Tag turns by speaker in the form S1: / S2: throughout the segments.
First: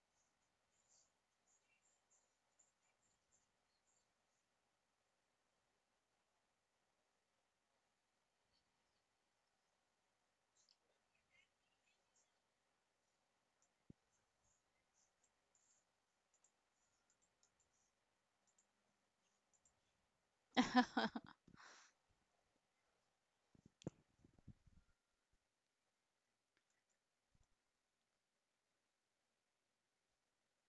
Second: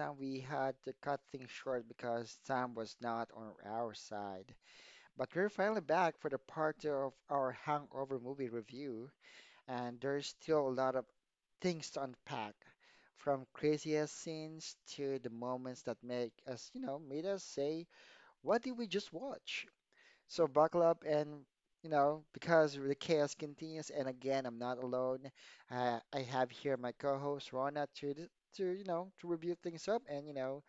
S1: time we had to cut things short because time was not on our side. But we're finally back for the part two of our Hangover movie review, and there's still a lot of things to unpack, from craziest scenes to the moments that make us, you know, made us say, "What did we just watch?" So buckle up and, because the chaos continues, and again, I'm not alone. I have here my co-host Rona to review things up and you know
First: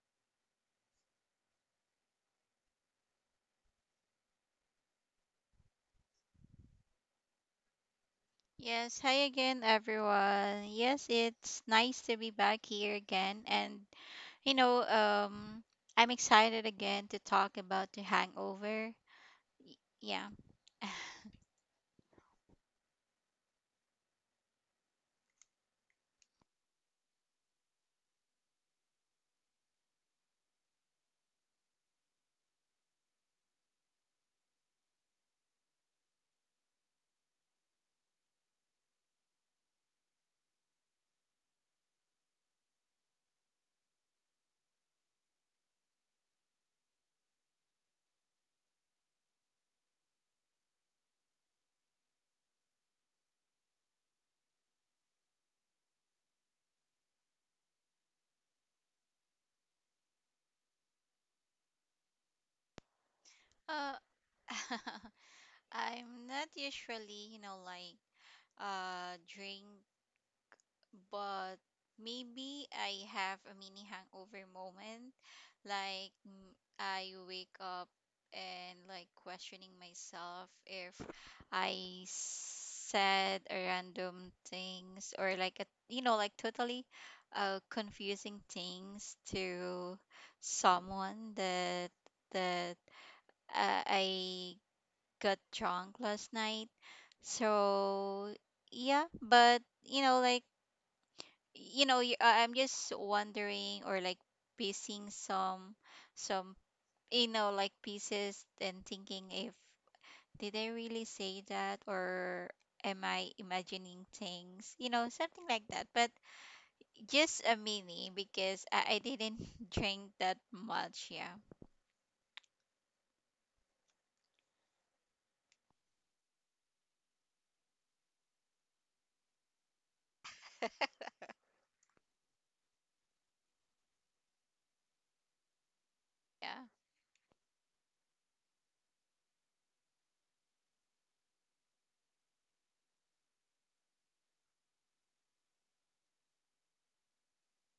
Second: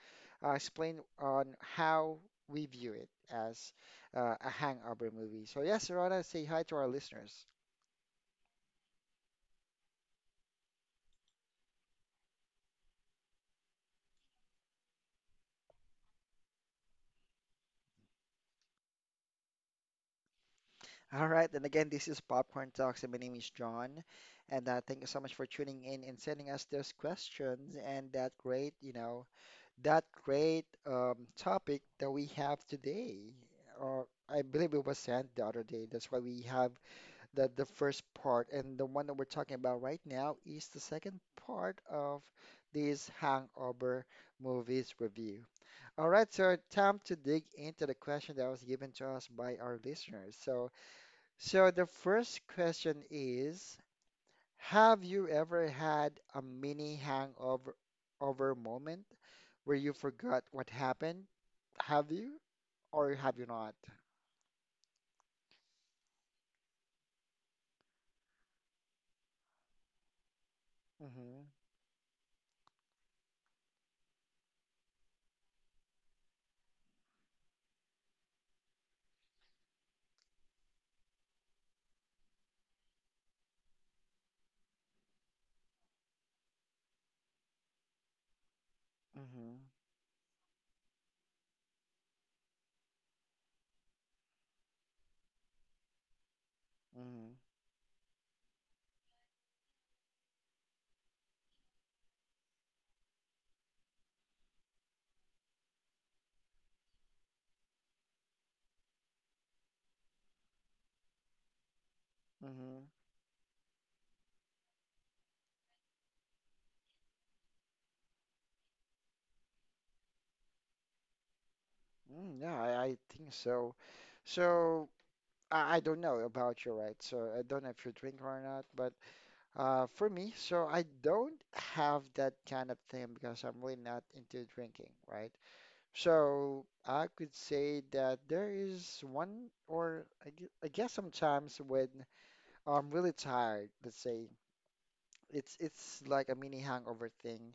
S1: uh, explain on how we view it as a hangover movie. So yes, Rona, say hi to our listeners.
S2: Yes, hi again, everyone. Yes, it's nice to be back here again. You know, um, I'm excited again to talk about the hangover. Yeah.
S1: All right, and again, this is Popcorn Talks, and my name is John, and thank you so much for tuning in and sending us those questions and that great topic that we have today. Uh, I believe it was sent the other day. That's why we have the first part. And the one that we're talking about right now is the second part of this Hangover movies review. All right, so time to dig into the question that was given to us by our listeners. So the first question is, have you ever had a mini hangover over moment where you forgot what happened? Have you or have you not?
S2: Uh, I'm not usually, like drink but
S1: Mm-hmm.
S2: maybe I have a mini hangover moment. Like mm, I wake up and like questioning myself if I said a random things or like a, totally confusing things
S1: Mm-hmm.
S2: to someone that I got drunk last night.
S1: Mm-hmm.
S2: So yeah, but I'm just wondering or like piecing some pieces and thinking if did I really say that or am
S1: Mm-hmm.
S2: I imagining things, something like that, but just a mini because I didn't drink that much. yeah
S1: Mm, yeah, I think so. So I don't know about you, right? So I don't know if you drink or not, but for me, so I don't have that kind of thing because I'm really not into drinking, right?
S2: yeah
S1: So I could say that there is one, or I guess sometimes when I'm really tired, let's say it's like a mini hangover thing.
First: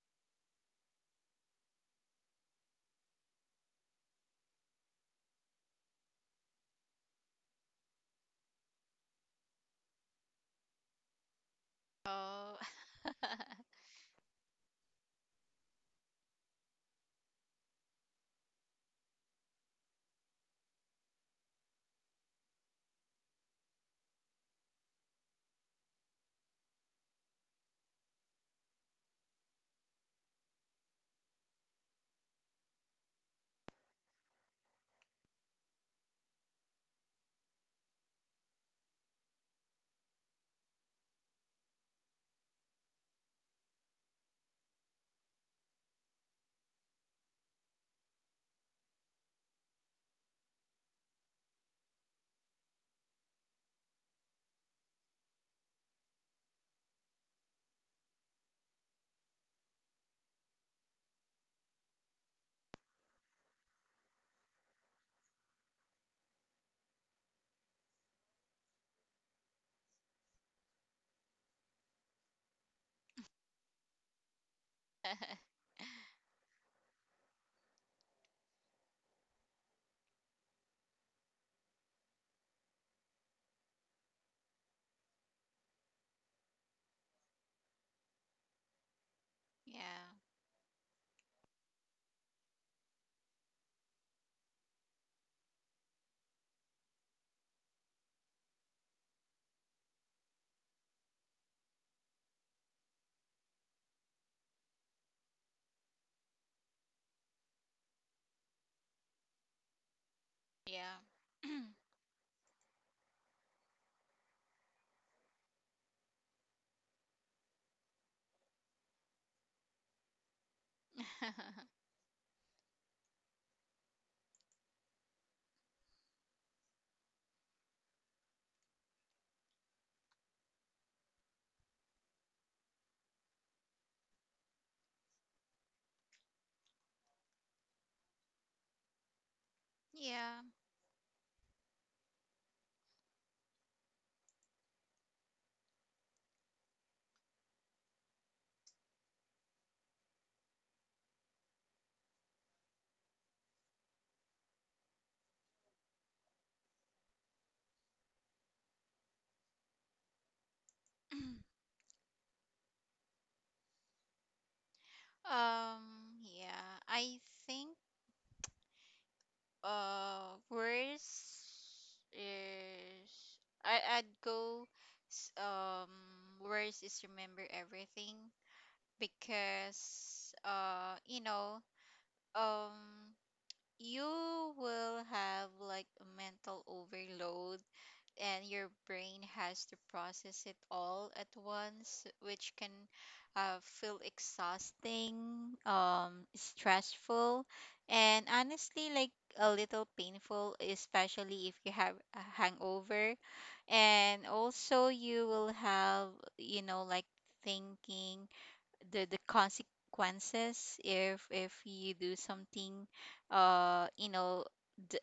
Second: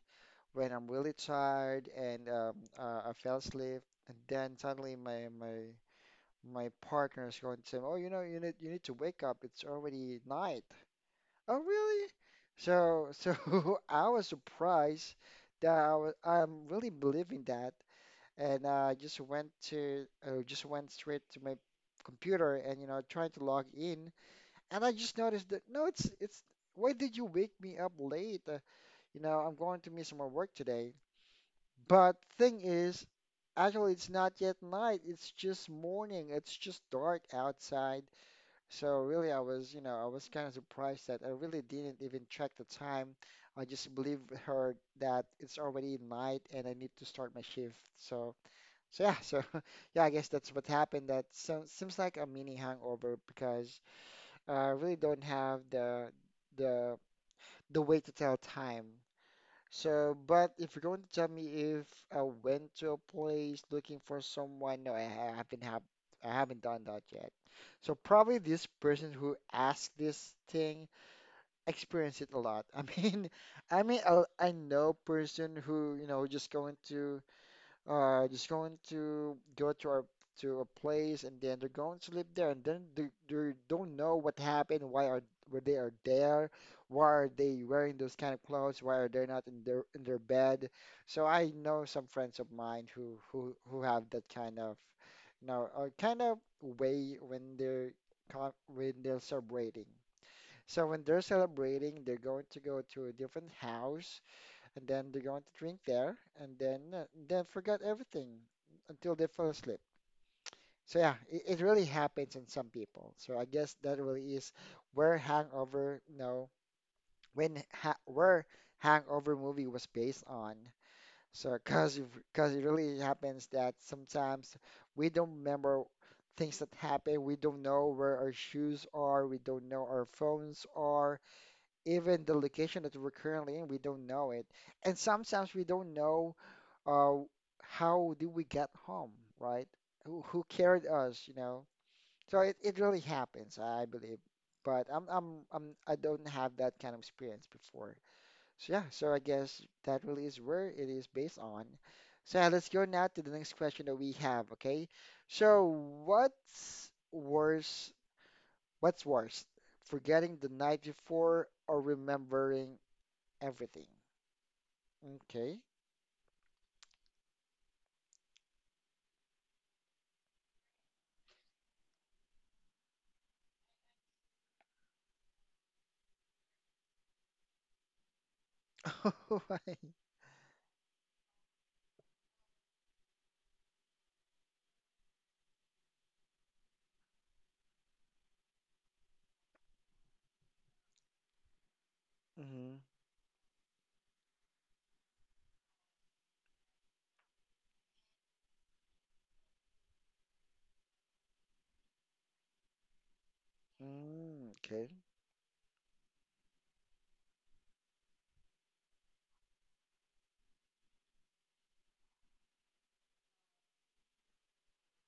S1: When I'm really tired and I fell asleep, and then suddenly my partner is going to say, "Oh, you know, you need to wake up. It's already night." Oh, really?
S2: Oh.
S1: So I was surprised that I'm really believing that and I just went to just went straight to my computer and you know trying to log in, and I just noticed that no, it's why did you wake me up late, you know, I'm going to miss my work today, but thing is, actually it's not yet night, it's just morning, it's just dark outside. So really I was, you know, I was kind of surprised that I really didn't even check the time. I just believed her that it's already night and I need to start my shift. So yeah, so yeah, I guess that's what happened. That so, seems like a mini hangover because I really don't have the the way to tell time. So, but if you're going to tell me if I went to a place looking for someone, no, I haven't done that yet. So probably this person who asked this thing experienced it a lot. I mean, I know person who you know just going to go to our to a place and then they're going to live there, and then they don't know what happened, why are why they are there, why are they wearing those kind of clothes, why are they not in their
S2: yeah
S1: bed. So I know some friends of mine who have that kind of, you know, kind of way when they're when they're celebrating. So when they're celebrating, they're going to go to a different house and then they're going to drink there, and then then forget everything until they fall asleep. So
S2: yeah.
S1: yeah, it really happens in some people. So I guess that really is where hangover, you know, when ha where hangover movie was based on. So because it really happens that sometimes we don't remember things that happen. We don't know where our shoes are. We don't know our phones are. Even the location that we're currently in, we don't know it. And sometimes we don't know uh, how did we get home, right? Who
S2: Yeah.
S1: carried us, you know? So it really happens, I believe. But I don't have that kind of experience before. So yeah, so I guess that really is where it is based on. So yeah, let's go now to the next question that we have, okay? So what's worse, forgetting the night before or remembering everything? Okay.
S2: um yeah I think worst is I'd go, s- um worst is remember everything,
S1: Right.
S2: because um you will have like a mental overload and your brain has to process it all at once, which
S1: Mm-hmm.
S2: can feel exhausting, stressful, and honestly, like a little painful, especially if you have a hangover. And
S1: Mm, okay.
S2: also, you will have, you know, like thinking the consequences if you do something, uh, you know, d-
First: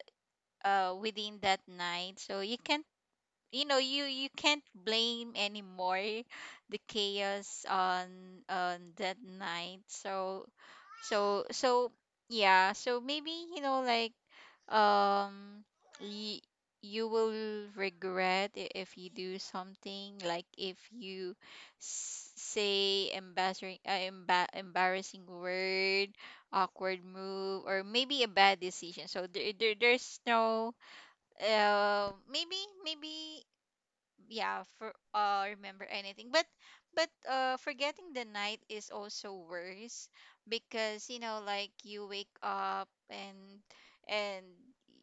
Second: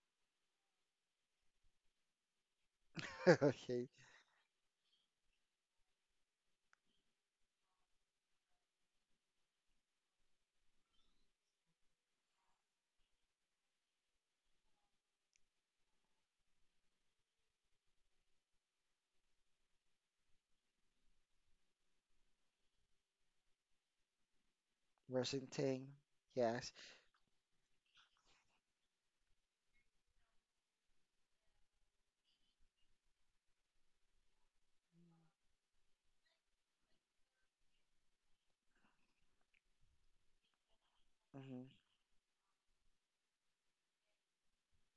S2: within that night. So you can
S1: Okay.
S2: you can't blame anymore the chaos on that night, so yeah. So maybe, um y- you will regret if you do something like if you say embarrassing, embarrassing
S1: Russian thing.
S2: word,
S1: Yes.
S2: awkward move or maybe a bad decision. So there's no, uh, maybe maybe yeah, for remember anything. But forgetting the night is also worse, because
S1: Hmm.
S2: you wake up and and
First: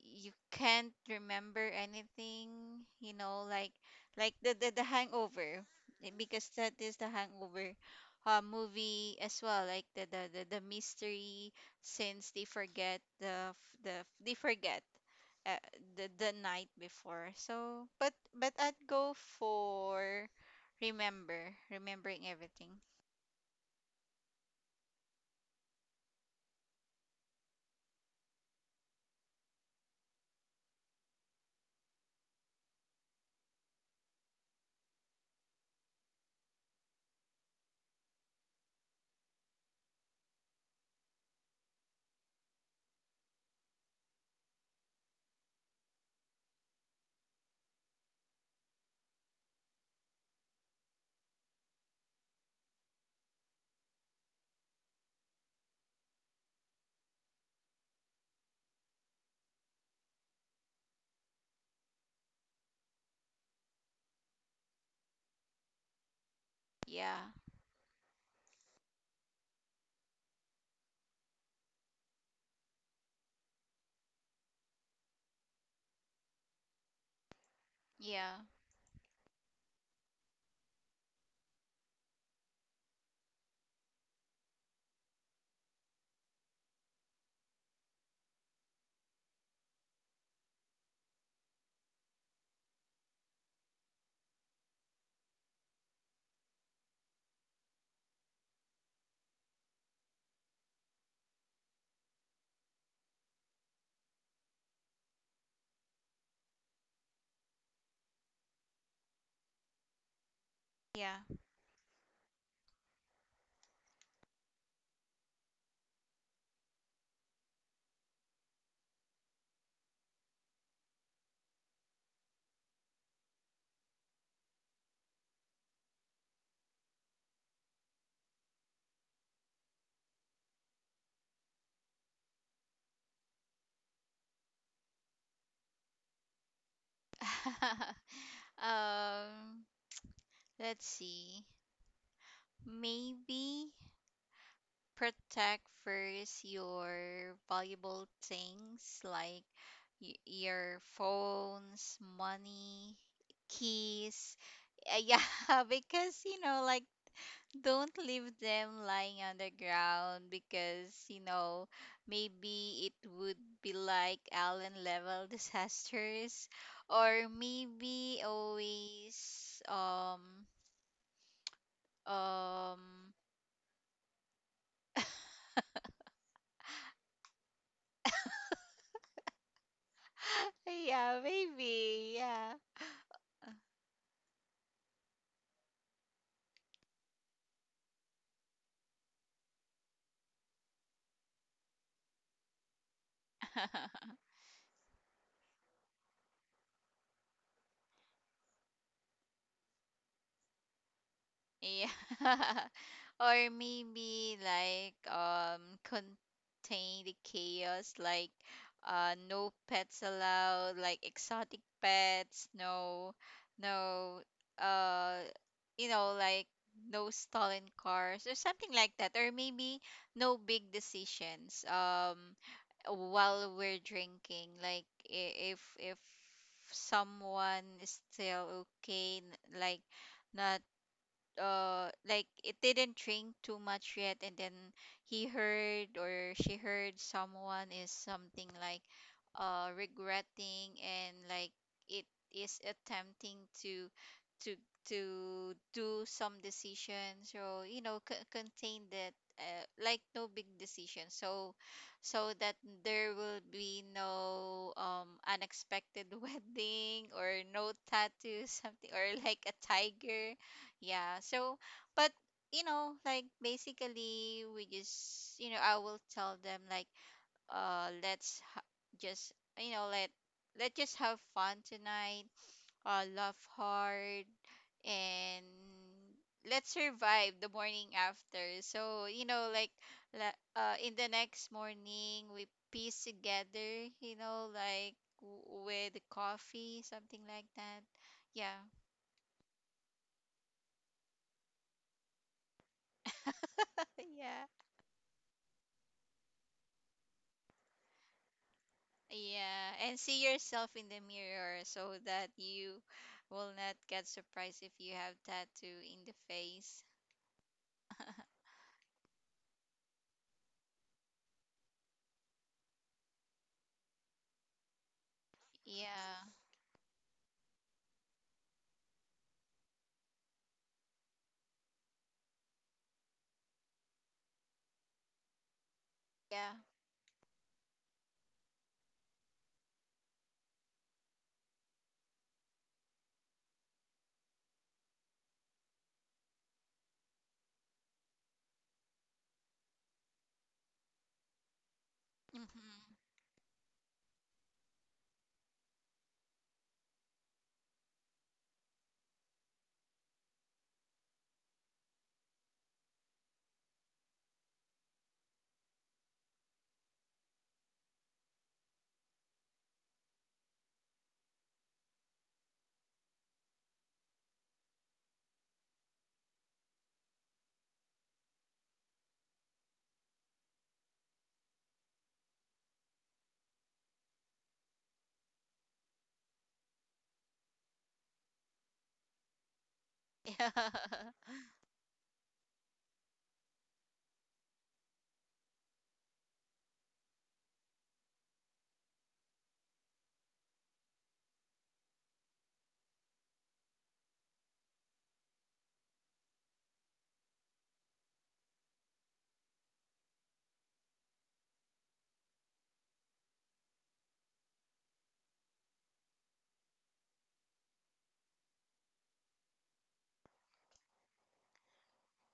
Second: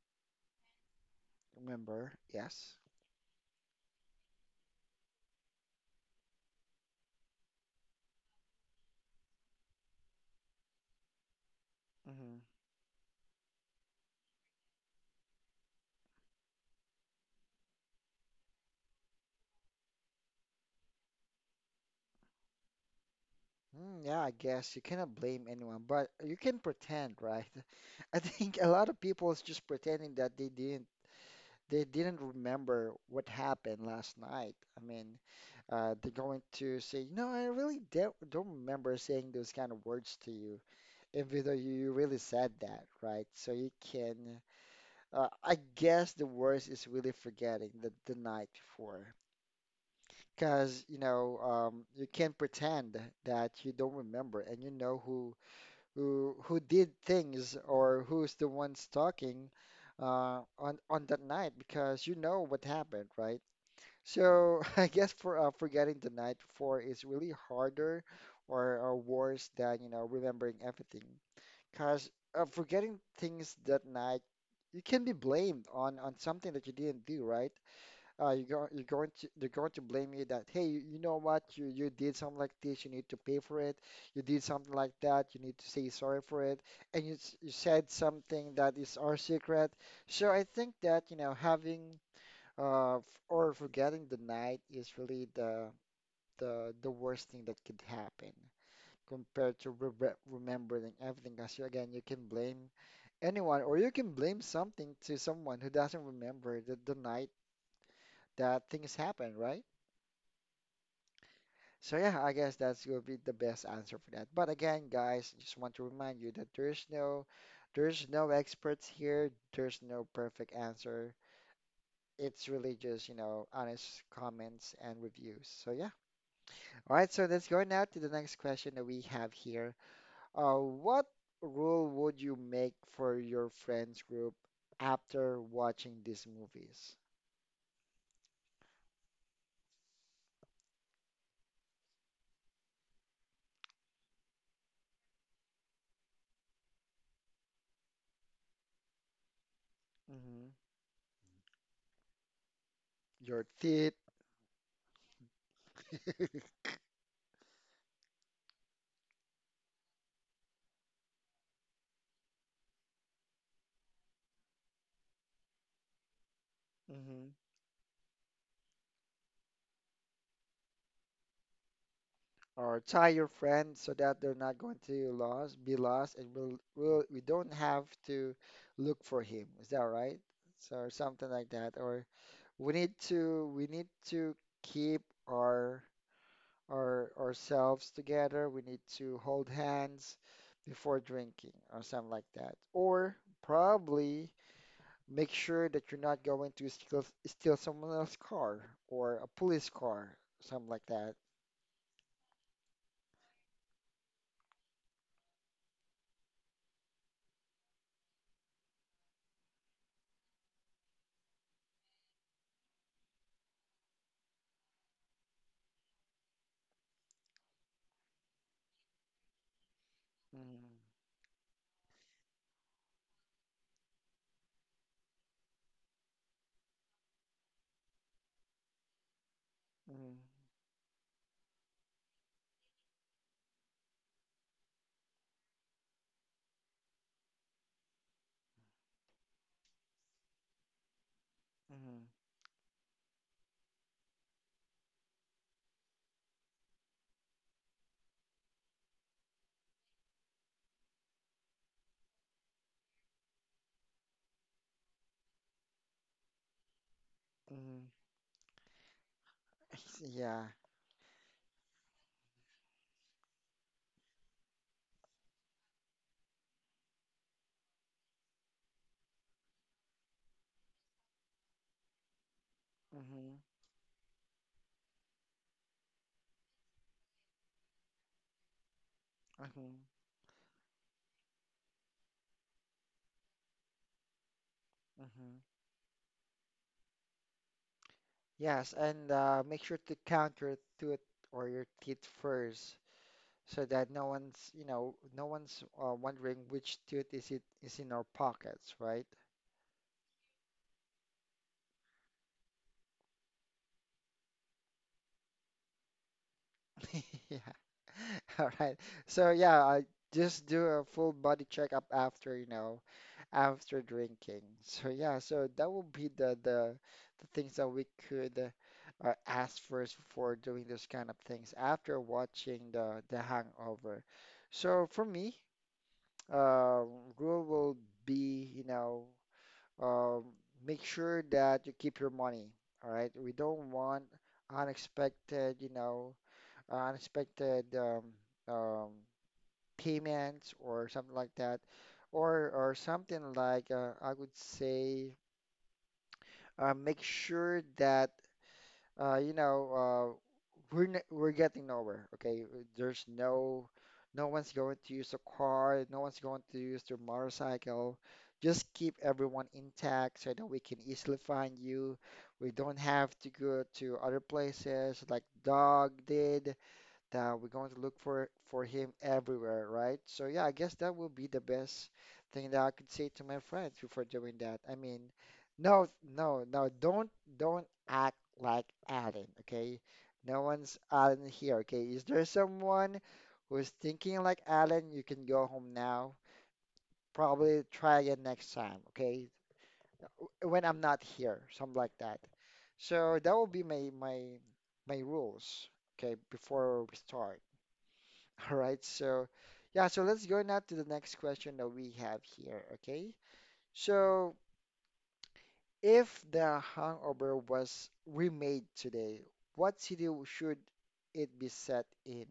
S2: you can't remember
S1: Remember?
S2: anything,
S1: Yes.
S2: like the hangover, because that is the hangover movie as well, like the mystery, since
S1: Hmm.
S2: they forget the they forget uh, the night before. So, but I'd go for remembering everything.
S1: Mm, yeah, I guess you cannot blame anyone, but you can pretend, right? I think a lot of people is just pretending that they didn't remember what happened last night. I mean, they're going to say, no, I really don't remember saying those kind of words to you, even though you really said that, right? So you can, I guess the worst is really forgetting the night before. Because you know, you can't pretend that you don't remember and you know who who did things or who's the ones talking on that night because you know what happened, right? So I guess for forgetting the night before is
S2: Yeah.
S1: really harder, or worse than you know remembering everything because, forgetting things that night, you can be blamed on something that you didn't do, right?
S2: Yeah.
S1: You're going to, they're going to blame you that, hey, you know what, you did something like this, you need to pay for it. You did something like that, you need to say sorry for it. And you said something that is our secret. So I think that, you know, having uh, f- or forgetting the night is really the worst thing that could happen compared to re remembering everything. Because again, you can blame anyone, or you can blame something to someone who doesn't remember the night that things happen, right?
S2: Yeah.
S1: So yeah, I guess that's will be the best answer for that. But again, guys, just want to remind you that there's no experts here, there's no perfect answer. It's really just, you know, honest comments and reviews. So yeah. All right, so let's go now to the next question that we have here. What rule would you make for your friends group after watching these movies?
S2: um, let's see. Maybe protect first your valuable things like
S1: Hmm.
S2: your phones, money,
S1: Your teeth.
S2: keys. Yeah, because you know, like don't leave them lying on the ground, because you know maybe it would be like Allen level disasters. Or
S1: Hmm.
S2: maybe always.
S1: Or
S2: Um
S1: tie your friend so that they're not going to lost, be lost, and we don't have to look for him. Is that right? So
S2: yeah,
S1: something like that, or
S2: maybe, yeah.
S1: we need to keep our our ourselves together. We need to hold hands before drinking, or something like that, or probably make sure that you're not going to steal someone else's car or a police car, something like that.
S2: Yeah. Or maybe like contain the chaos, like no pets allowed, like exotic pets, no uh you know, like no stolen cars or something like that. Or maybe no big
S1: Mhm.
S2: decisions, while we're drinking, like if someone is still okay, like
S1: Mhm.
S2: not, like it didn't drink too much yet, and then he heard or she heard someone is something like regretting and like it
S1: Mhm.
S2: is attempting to to to do some decision. So you know, contain that, like no big decision, so that there will be no unexpected wedding or no
S1: Mhm.
S2: tattoo something or like a tiger.
S1: Yeah.
S2: Yeah. So, but you know, like basically, we just you know, I will tell them like, let's ha- just you know, let just have fun tonight. Laugh
S1: Mhm.
S2: hard and let's survive the morning after. So you know, like,
S1: Mhm.
S2: in the next morning we piece together. You know, like
S1: Mhm.
S2: with coffee, something like that. Yeah.
S1: Yes, and make sure to count your tooth or your teeth first, so that no
S2: Yeah.
S1: one's, you know, no one's wondering which tooth is it is in our pockets, right?
S2: Yeah, and see yourself in the mirror so that you will not get surprised if you have tattoo in the face.
S1: Yeah. All right. So yeah, I just do a full body checkup after, you know, after drinking. So yeah, so that would be
S2: Yeah,
S1: the things that we could ask first before doing those kind of things after watching the Hangover. So for me,
S2: yeah.
S1: uh, rule will be, you know, um, make sure that you keep your money. All right. We don't want unexpected, you know, unexpected um, payments or something like that, or
S2: Mm-hmm.
S1: something like I would say make sure that, you know, we're getting nowhere. Okay, there's no, no one's going to use a car, no one's going to use their motorcycle. Just keep everyone intact so that we can easily find you. We don't have to go to other places like Dog did that we're going to look for him everywhere, right? So yeah, I guess that will be the best thing that I could say to my friends before doing that. I mean, no, no, don't act like Alan, okay? No
S2: Yeah.
S1: one's Alan here, okay? Is there someone who's thinking like Alan? You can go home now. Probably try again next time, okay? When I'm not here, something like that. So that will be my rules, okay, before we start. All right, so yeah, so let's go now to the next question that we have here, okay? So, if The Hangover was remade today, what city should it be set in?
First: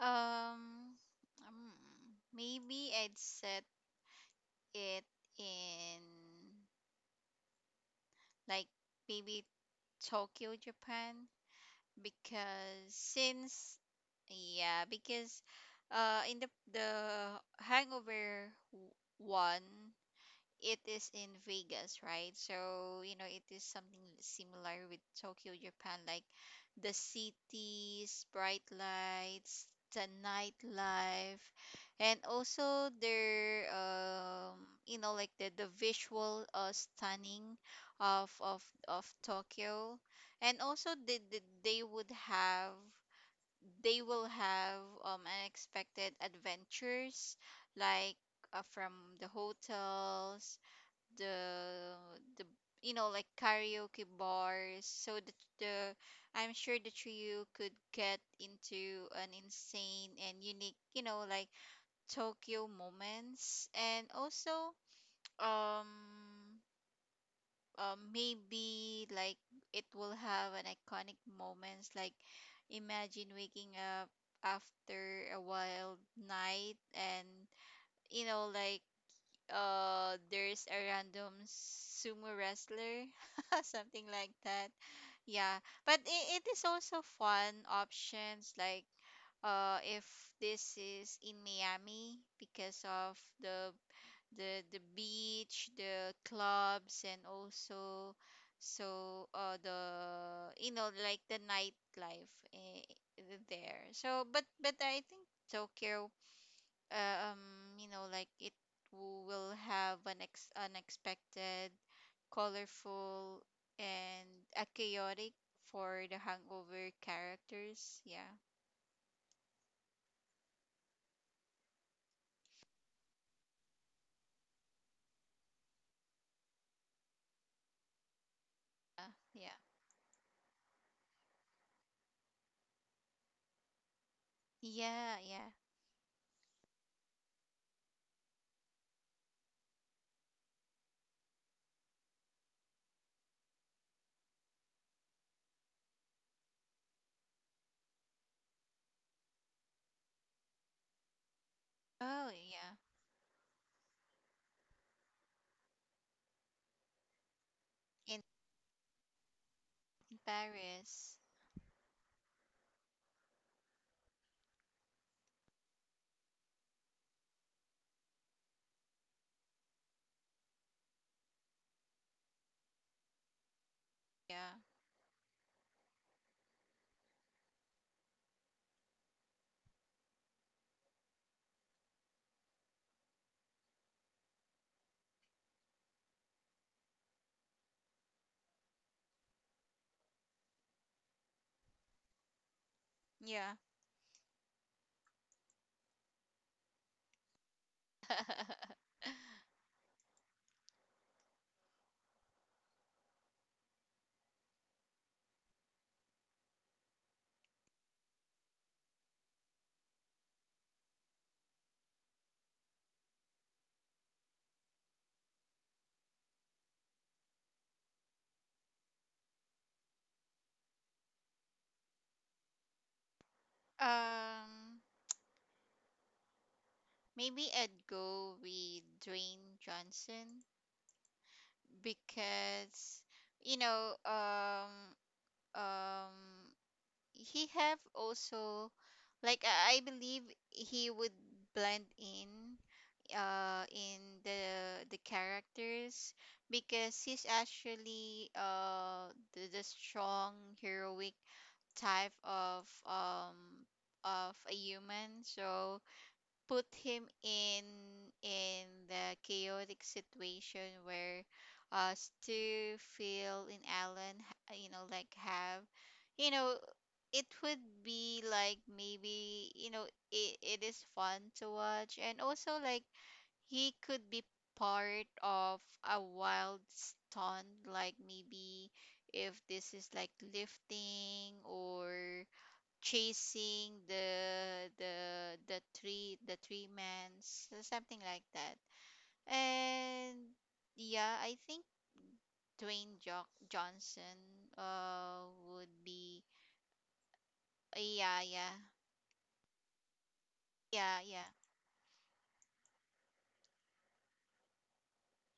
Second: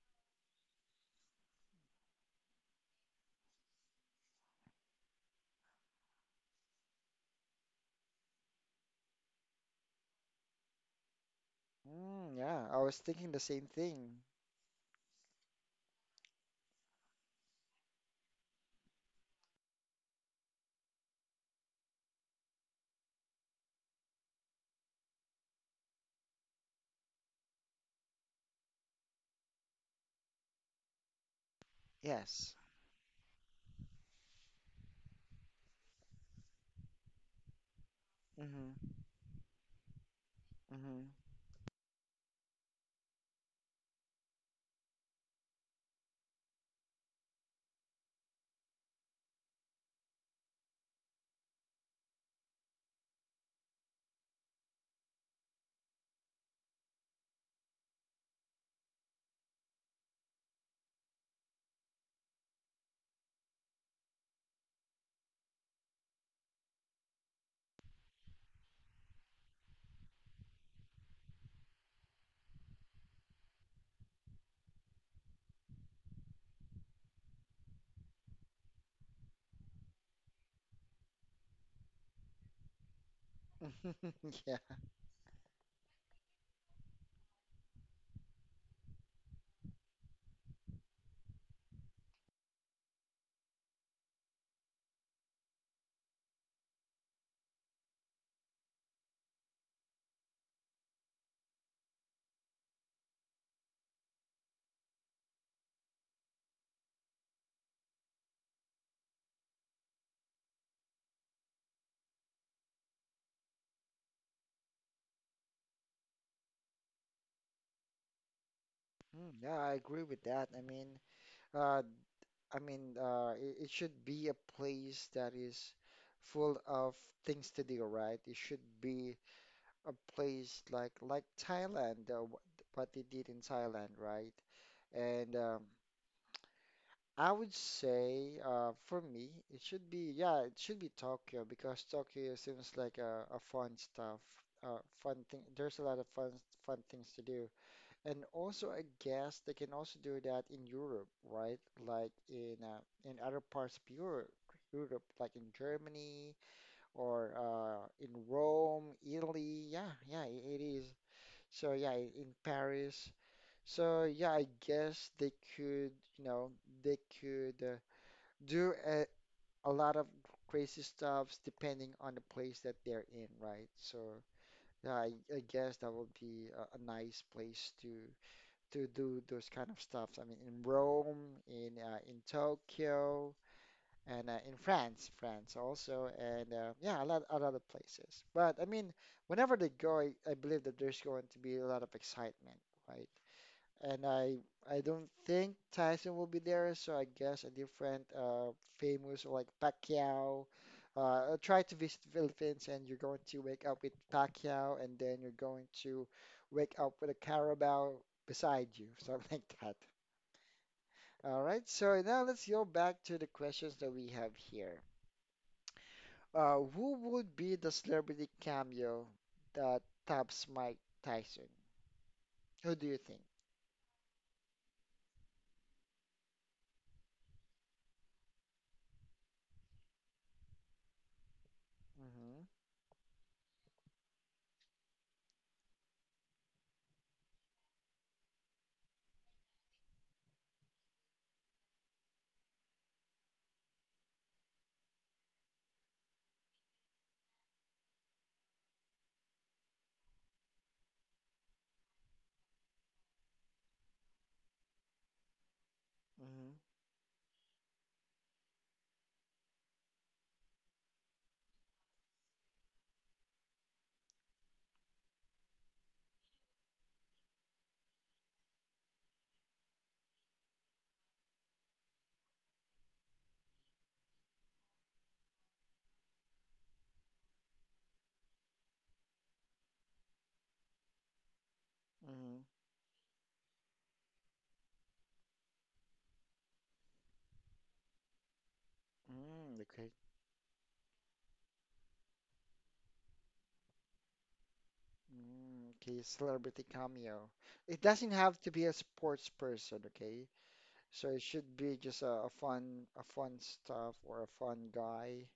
S2: Um, um, maybe I'd set it in, like, maybe Tokyo, Japan,
S1: Mm, yeah, I
S2: because
S1: was thinking the same
S2: since
S1: thing.
S2: yeah, because in the Hangover w- one, it is in Vegas, right? So, you know, it is something similar with Tokyo, Japan, like the cities, bright lights, the nightlife, and
S1: Yes.
S2: also their you know, like the visual, stunning of of
S1: Mm-hmm.
S2: of Tokyo, and also
S1: Mm-hmm.
S2: they will have unexpected adventures, like from the hotels, the the you know, like karaoke bars. So the I'm sure the trio could get into an insane and unique, you know, like Tokyo moments. And also, um maybe like it will have an iconic moments, like imagine waking up after a wild night and, you know, like there's a random sumo wrestler, something like that.
S1: Yeah.
S2: Yeah, but it is also fun options, like if this is in Miami, because of the beach, the clubs, and also, so the you know, like the nightlife, there. So but I think Tokyo, uh, um, you know, like it will have an ex unexpected, colorful, and a chaotic for the Hangover characters. Yeah.
S1: Mm, yeah, I agree with that. Uh, I mean, it should be a place that is full of things to do, right? It should be
S2: Yeah.
S1: a place like Thailand, what they did in Thailand, right?
S2: Yeah,
S1: And
S2: yeah.
S1: I would say for me, it should be yeah, it should be Tokyo because Tokyo seems like a fun stuff, fun thing. There's a lot of fun things to do, and also I guess they can also do that in Europe, right? Like
S2: Oh,
S1: in
S2: yeah.
S1: uh, in other parts of Europe. Europe, like in Germany or in
S2: In
S1: Rome, Italy. Yeah,
S2: in
S1: yeah, it is.
S2: Paris.
S1: So yeah, in Paris. So yeah, I guess you know, they could do a lot of crazy stuffs depending on the place that they're in, right? So
S2: Yeah.
S1: yeah, I guess that would be a nice place to do those kind of stuffs. I mean, in Rome, in Tokyo, and in France, France also, and yeah, a lot of places. But I mean, whenever they go, I believe that there's going to be a lot of excitement, right?
S2: Yeah.
S1: And I don't think Tyson will be there, so I guess a different famous like Pacquiao. I try to visit Philippines, and you're going to wake up with Pacquiao, and then you're going to wake up with a Carabao beside you, something like that. All right, so now let's go back to the questions that we have here. Who would be the celebrity cameo that tops Mike Tyson? Who do you think?
S2: Um, maybe I'd go with Dwayne Johnson,
S1: Mm-hmm.
S2: because you know, um, um, he have also, like I believe he would blend in the characters, because he's actually the strong, heroic type of a human. So put him in the chaotic situation where, Stu, Phil and Alan you know, like have, you know, it would be like, maybe, you know, it is fun to watch. And also, like, he could be part of a wild stunt, like maybe if this is like lifting or
S1: Mm-hmm. Mm-hmm.
S2: chasing the three men, so something like that.
S1: Mm, okay.
S2: And yeah, I think Dwayne Johnson
S1: Mm,
S2: would
S1: okay,
S2: be.
S1: celebrity cameo. It doesn't
S2: Yeah,
S1: have to
S2: yeah.
S1: be a sports person, okay?
S2: Yeah,
S1: So it
S2: yeah.
S1: should be just a fun, a fun, stuff or a fun guy.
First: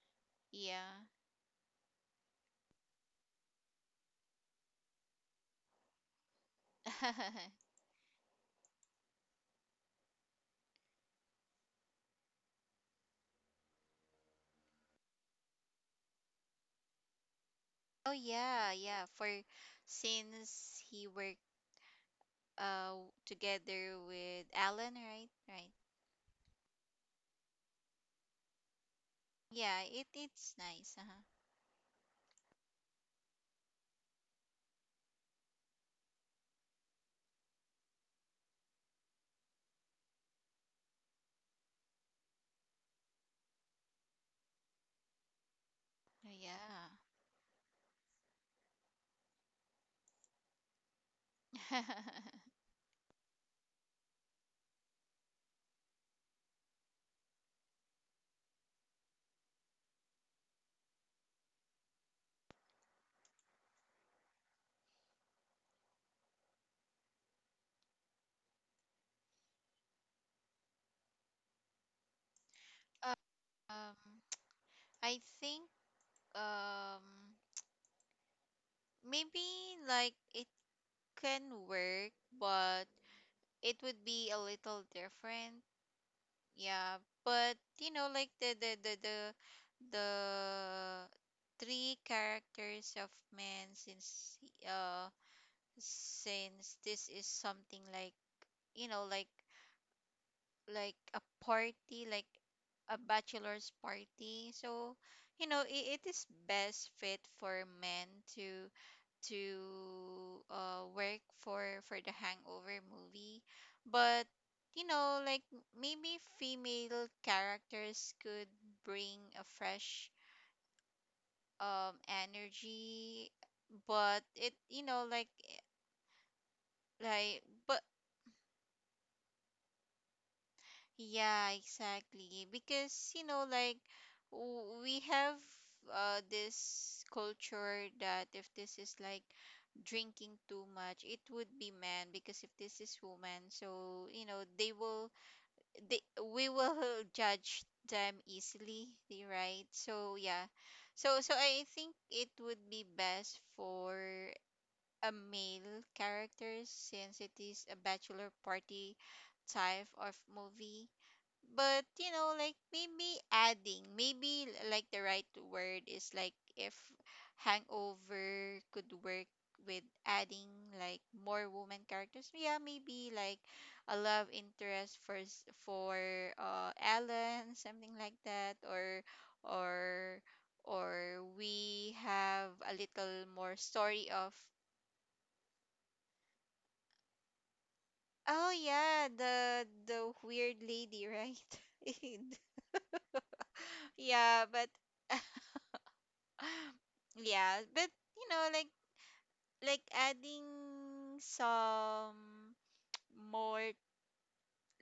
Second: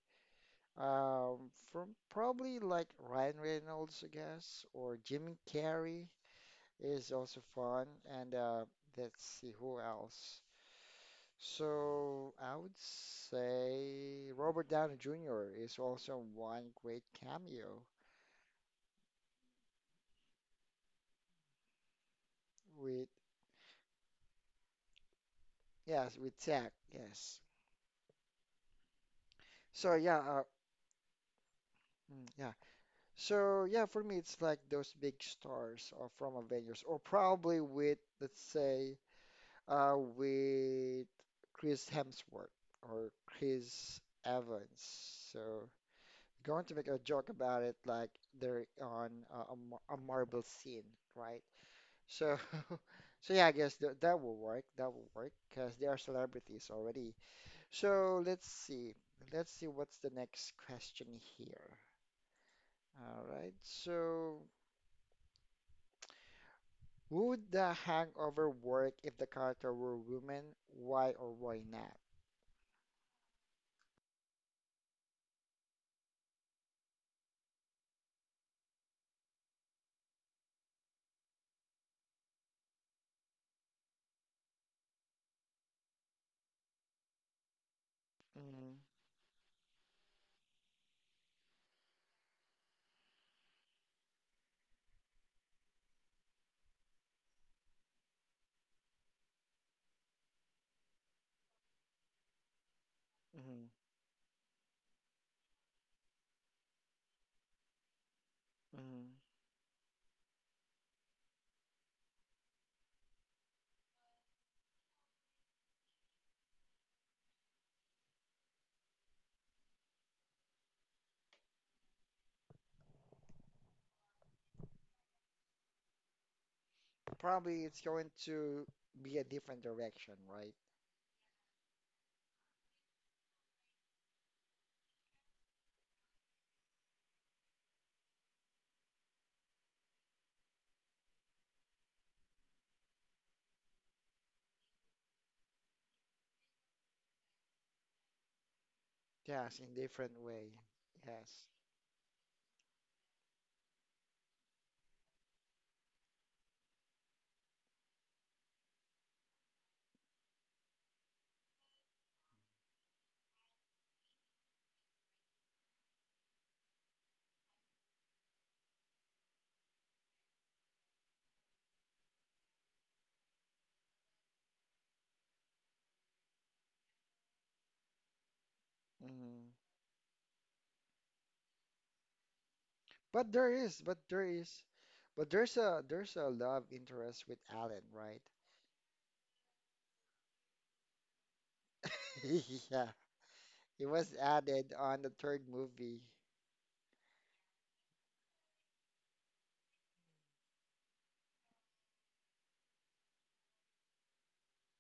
S2: Yeah.
S1: From probably like Ryan Reynolds, I guess, or Jim Carrey is also fun. And let's see who else. So I would say Robert Downey Jr. is also one great cameo
S2: Oh yeah, yeah. For since he worked uh
S1: with,
S2: together with Alan, right? Right.
S1: yes, with Zack, yes.
S2: Yeah,
S1: So
S2: it
S1: yeah,
S2: it's nice. Uh-huh.
S1: mm, yeah. So yeah, for me it's like those big stars or from Avengers, or probably with let's say with Chris Hemsworth or Chris Evans. So
S2: Oh,
S1: going to make
S2: yeah.
S1: a joke about it, like they're on a Marvel scene, right? So so yeah, I guess th that will work. That will work because they are celebrities already. So let's see. Let's see what's the next question here. All right. So. Would the hangover work if the character were woman? Why or why not?
S2: Um, I think um maybe like it can work, but it would be a little different. Yeah, but you know, like the
S1: Hmm.
S2: the the the the three characters of man, since since this is something like, you know, like a party, like a
S1: Hmm.
S2: bachelor's party. So you know, it is best fit for men to
S1: Hmm.
S2: to work for the Hangover movie. But you know, like maybe female characters could bring a fresh energy, but it, you know, like, eh, like
S1: Probably it's
S2: but
S1: going to be a different direction, right?
S2: Yeah, exactly. Because, you know, like we have, this culture that if this is like drinking too much, it would be man, because if this is woman, so you know, they will they we will judge them easily,
S1: Yes,
S2: right?
S1: in
S2: So
S1: different
S2: yeah.
S1: way.
S2: So so
S1: Yes.
S2: I think it would be best for a male character, since it is a bachelor party type of movie. But you know, like, maybe adding, maybe like the right word is like if Hangover could work with adding like more woman characters. Yeah, maybe like a love interest for for Ellen, something like that,
S1: Hmm.
S2: or or we have a little
S1: But there
S2: more
S1: is, but
S2: story
S1: there
S2: of.
S1: is, but there's a love interest with Alan, right?
S2: Oh yeah, the weird lady, right?
S1: Yeah, it was
S2: Yeah, but
S1: added on the third movie.
S2: yeah, but you know, like adding some more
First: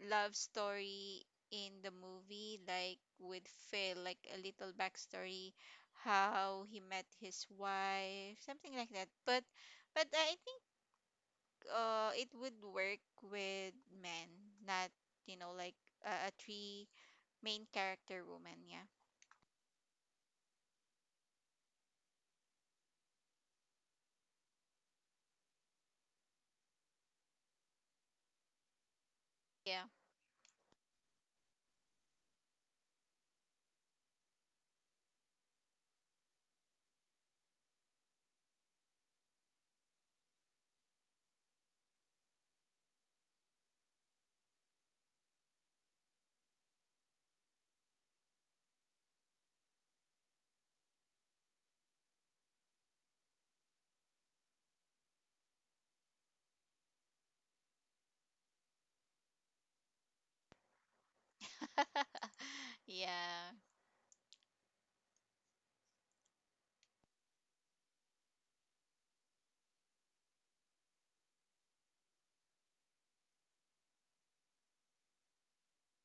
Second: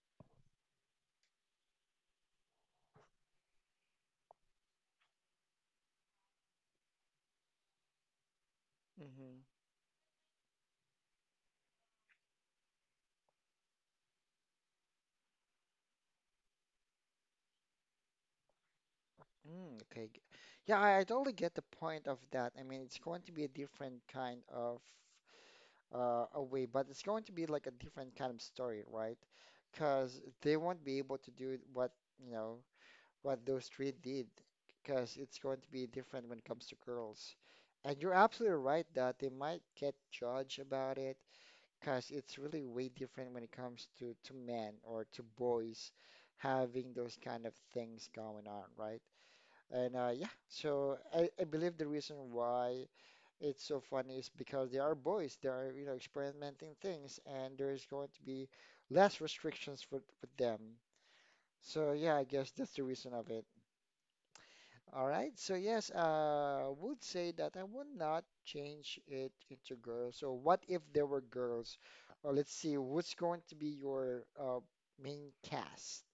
S2: love story in the movie, like with Phil, like a little backstory, how he met his wife, something like that.
S1: Hmm.
S2: But I think it would work with men, not you know, like a three main character woman. Yeah,
S1: Mm, okay. Yeah, I totally get the point of that. I mean, it's going to be a different kind of away, but it's going to be like a different kind of story, right? Because they won't be able to do you know, what those three did, because it's going to be different when it comes to girls. And you're absolutely right that they might get judged about it, because it's really way different when it comes to men or to boys having those kind of things going on, right? And yeah, so I believe the reason why it's so funny is because they are boys. They are, experimenting things, and there is going to be less restrictions for with them. So
S2: yeah,
S1: yeah, I guess that's the reason of it.
S2: yeah.
S1: All right. So yes, I would say that I would not change it into girls. So what if there were girls? Or let's see, what's going to be your main cast?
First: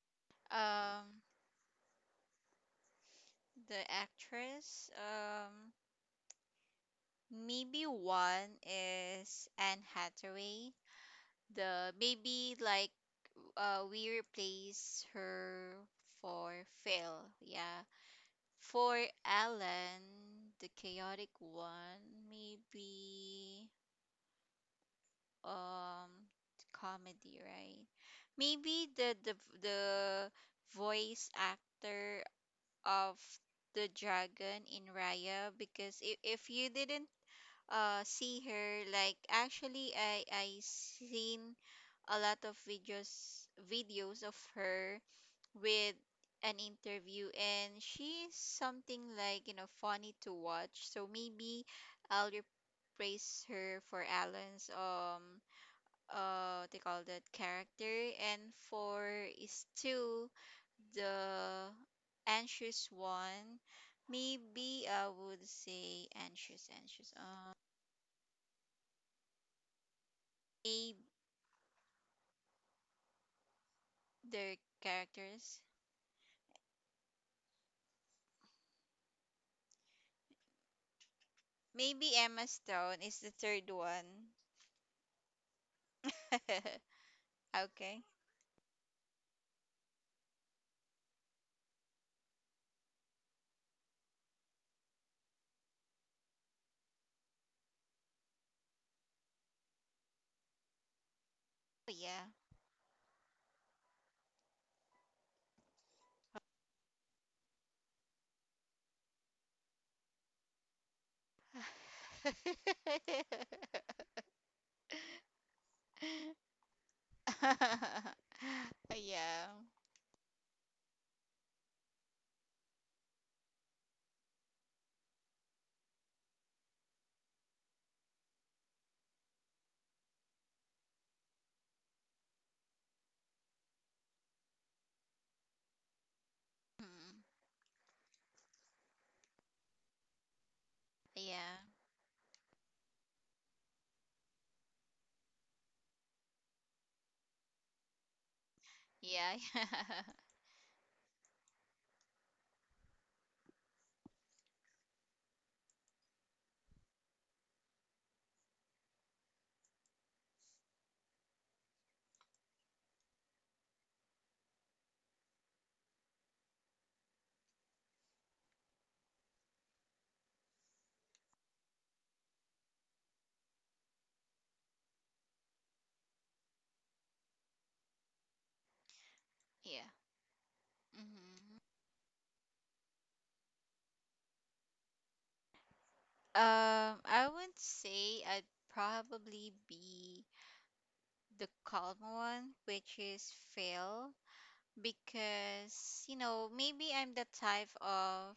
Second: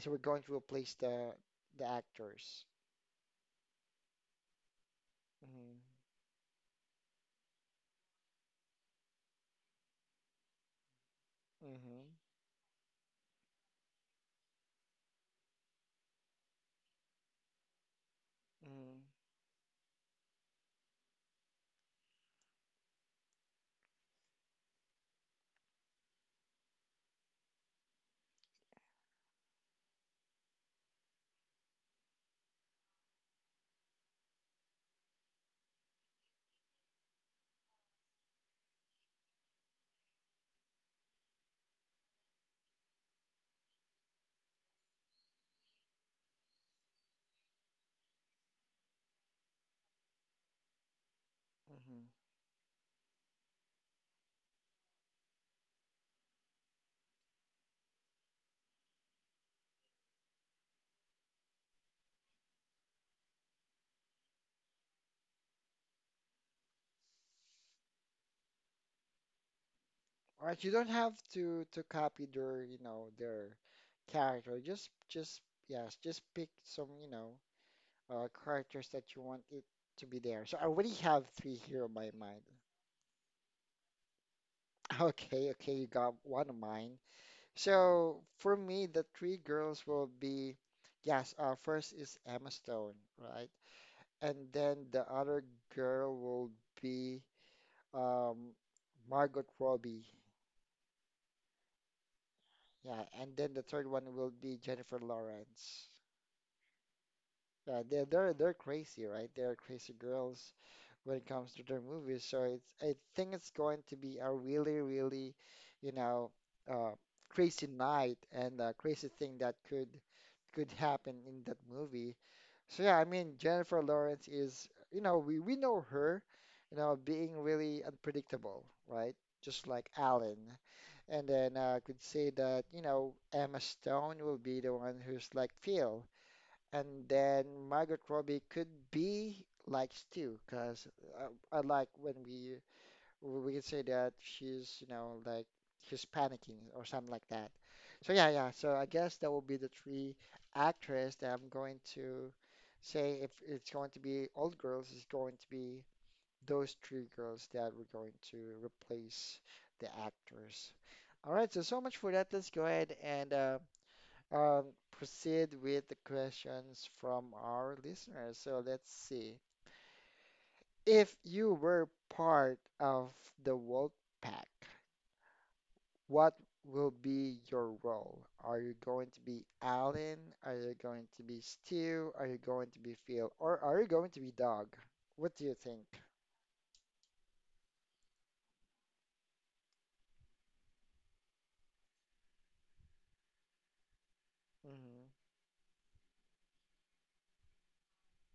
S1: So we're going to replace
S2: Um.
S1: the actors.
S2: The actress,
S1: Mm-hmm.
S2: maybe one is Anne Hathaway. The
S1: Mm-hmm.
S2: maybe like, we replace her for Phil. Yeah,
S1: Mm-hmm.
S2: for Alan, the chaotic one, maybe um comedy, right? Maybe the voice actor of the dragon in Raya, because if you didn't see her, like, actually I seen a lot of videos, videos of her with an interview, and she's something like, you know, funny to watch. So maybe
S1: Mm-hmm.
S2: I'll replace her for Alan's, what they call that character. And for is two, the anxious one, maybe I would say anxious,
S1: All right, you don't have to copy their
S2: their
S1: character. Just just
S2: characters.
S1: yes, just pick some, characters that you want it to be there. So I already have three here on
S2: Maybe
S1: my
S2: Emma
S1: mind.
S2: Stone is the third one.
S1: Okay, okay, you got one of mine.
S2: Okay.
S1: So for me, the three girls will be yes, first is Emma Stone, right? And then the other girl will be um Margot Robbie.
S2: Oh, yeah.
S1: Yeah, and then the third one will be Jennifer Lawrence. Yeah, they're crazy, right? They're crazy girls when it comes to their movies. So it's I think it's going to be a really, really, you know, uh, crazy night and a crazy thing
S2: Yeah.
S1: that could happen in that movie. So yeah, I mean Jennifer Lawrence is, we know her, being really unpredictable, right? Just like Alan. And then I could say that, Emma Stone will be the one who's like Phil and
S2: Mm.
S1: then Margot Robbie could be like Stu, because I,
S2: Yeah.
S1: I like when we can say that she's panicking or something like that. So yeah, yeah. So I guess that
S2: Yeah.
S1: will be the three actress that I'm going to say if it's going to be old girls, it's going to be those three girls that we're going to replace the actors. All right, so much for that. Let's go ahead and um, proceed with the questions from our listeners. So let's see. If you were part of the wolf pack, what will be your role? Are you going to be
S2: Yeah. Yeah.
S1: Alan? Are you going to be
S2: Hmm.
S1: Stu? Are you going to be Phil? Or are you going to be Dog? What do you think?
S2: I would say I'd probably be the calm one, which is Phil,
S1: Mm-hmm.
S2: because, you know, maybe I'm the type of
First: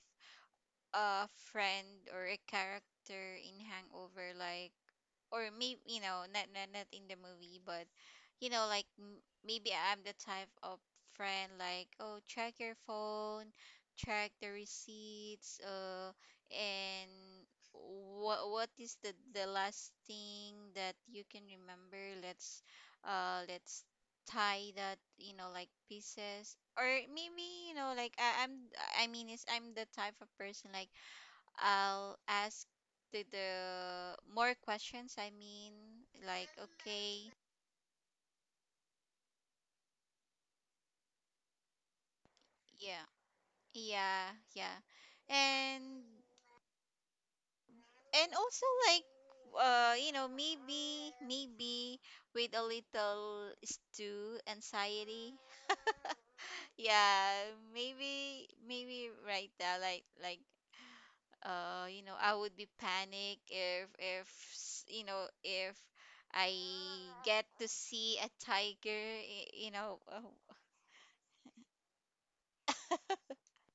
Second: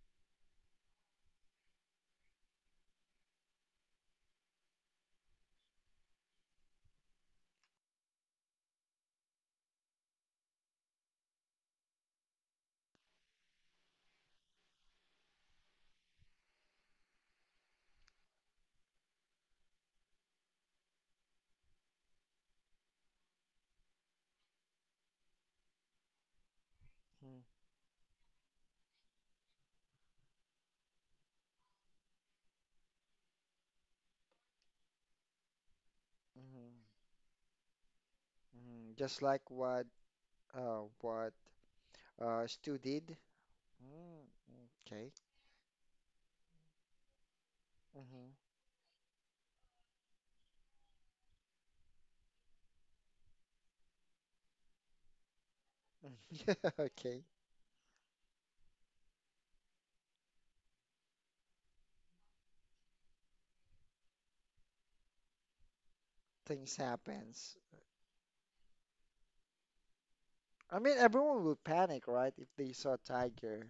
S2: a friend or a character in Hangover, like, or maybe, you know, not in the movie, but, you know, like, maybe I'm the type of friend, like, oh, check your phone, check the receipts, and what is the last thing that you can remember? Let's tie that, you know, like, pieces. Or
S1: Mm-hmm.
S2: maybe, you know, like I, I'm I mean is I'm the type of person like I'll ask the more questions. I mean, like okay,
S1: Hmm. Just like what Stu
S2: yeah,
S1: did. Mm, mm,
S2: yeah,
S1: okay.
S2: and and
S1: Mm-hmm.
S2: also like you know, maybe with a little stew anxiety.
S1: Okay.
S2: Yeah, maybe right there like I would be panic if if I
S1: Things
S2: get
S1: happens.
S2: to see a tiger oh.
S1: I mean, everyone will panic, right, if they saw a tiger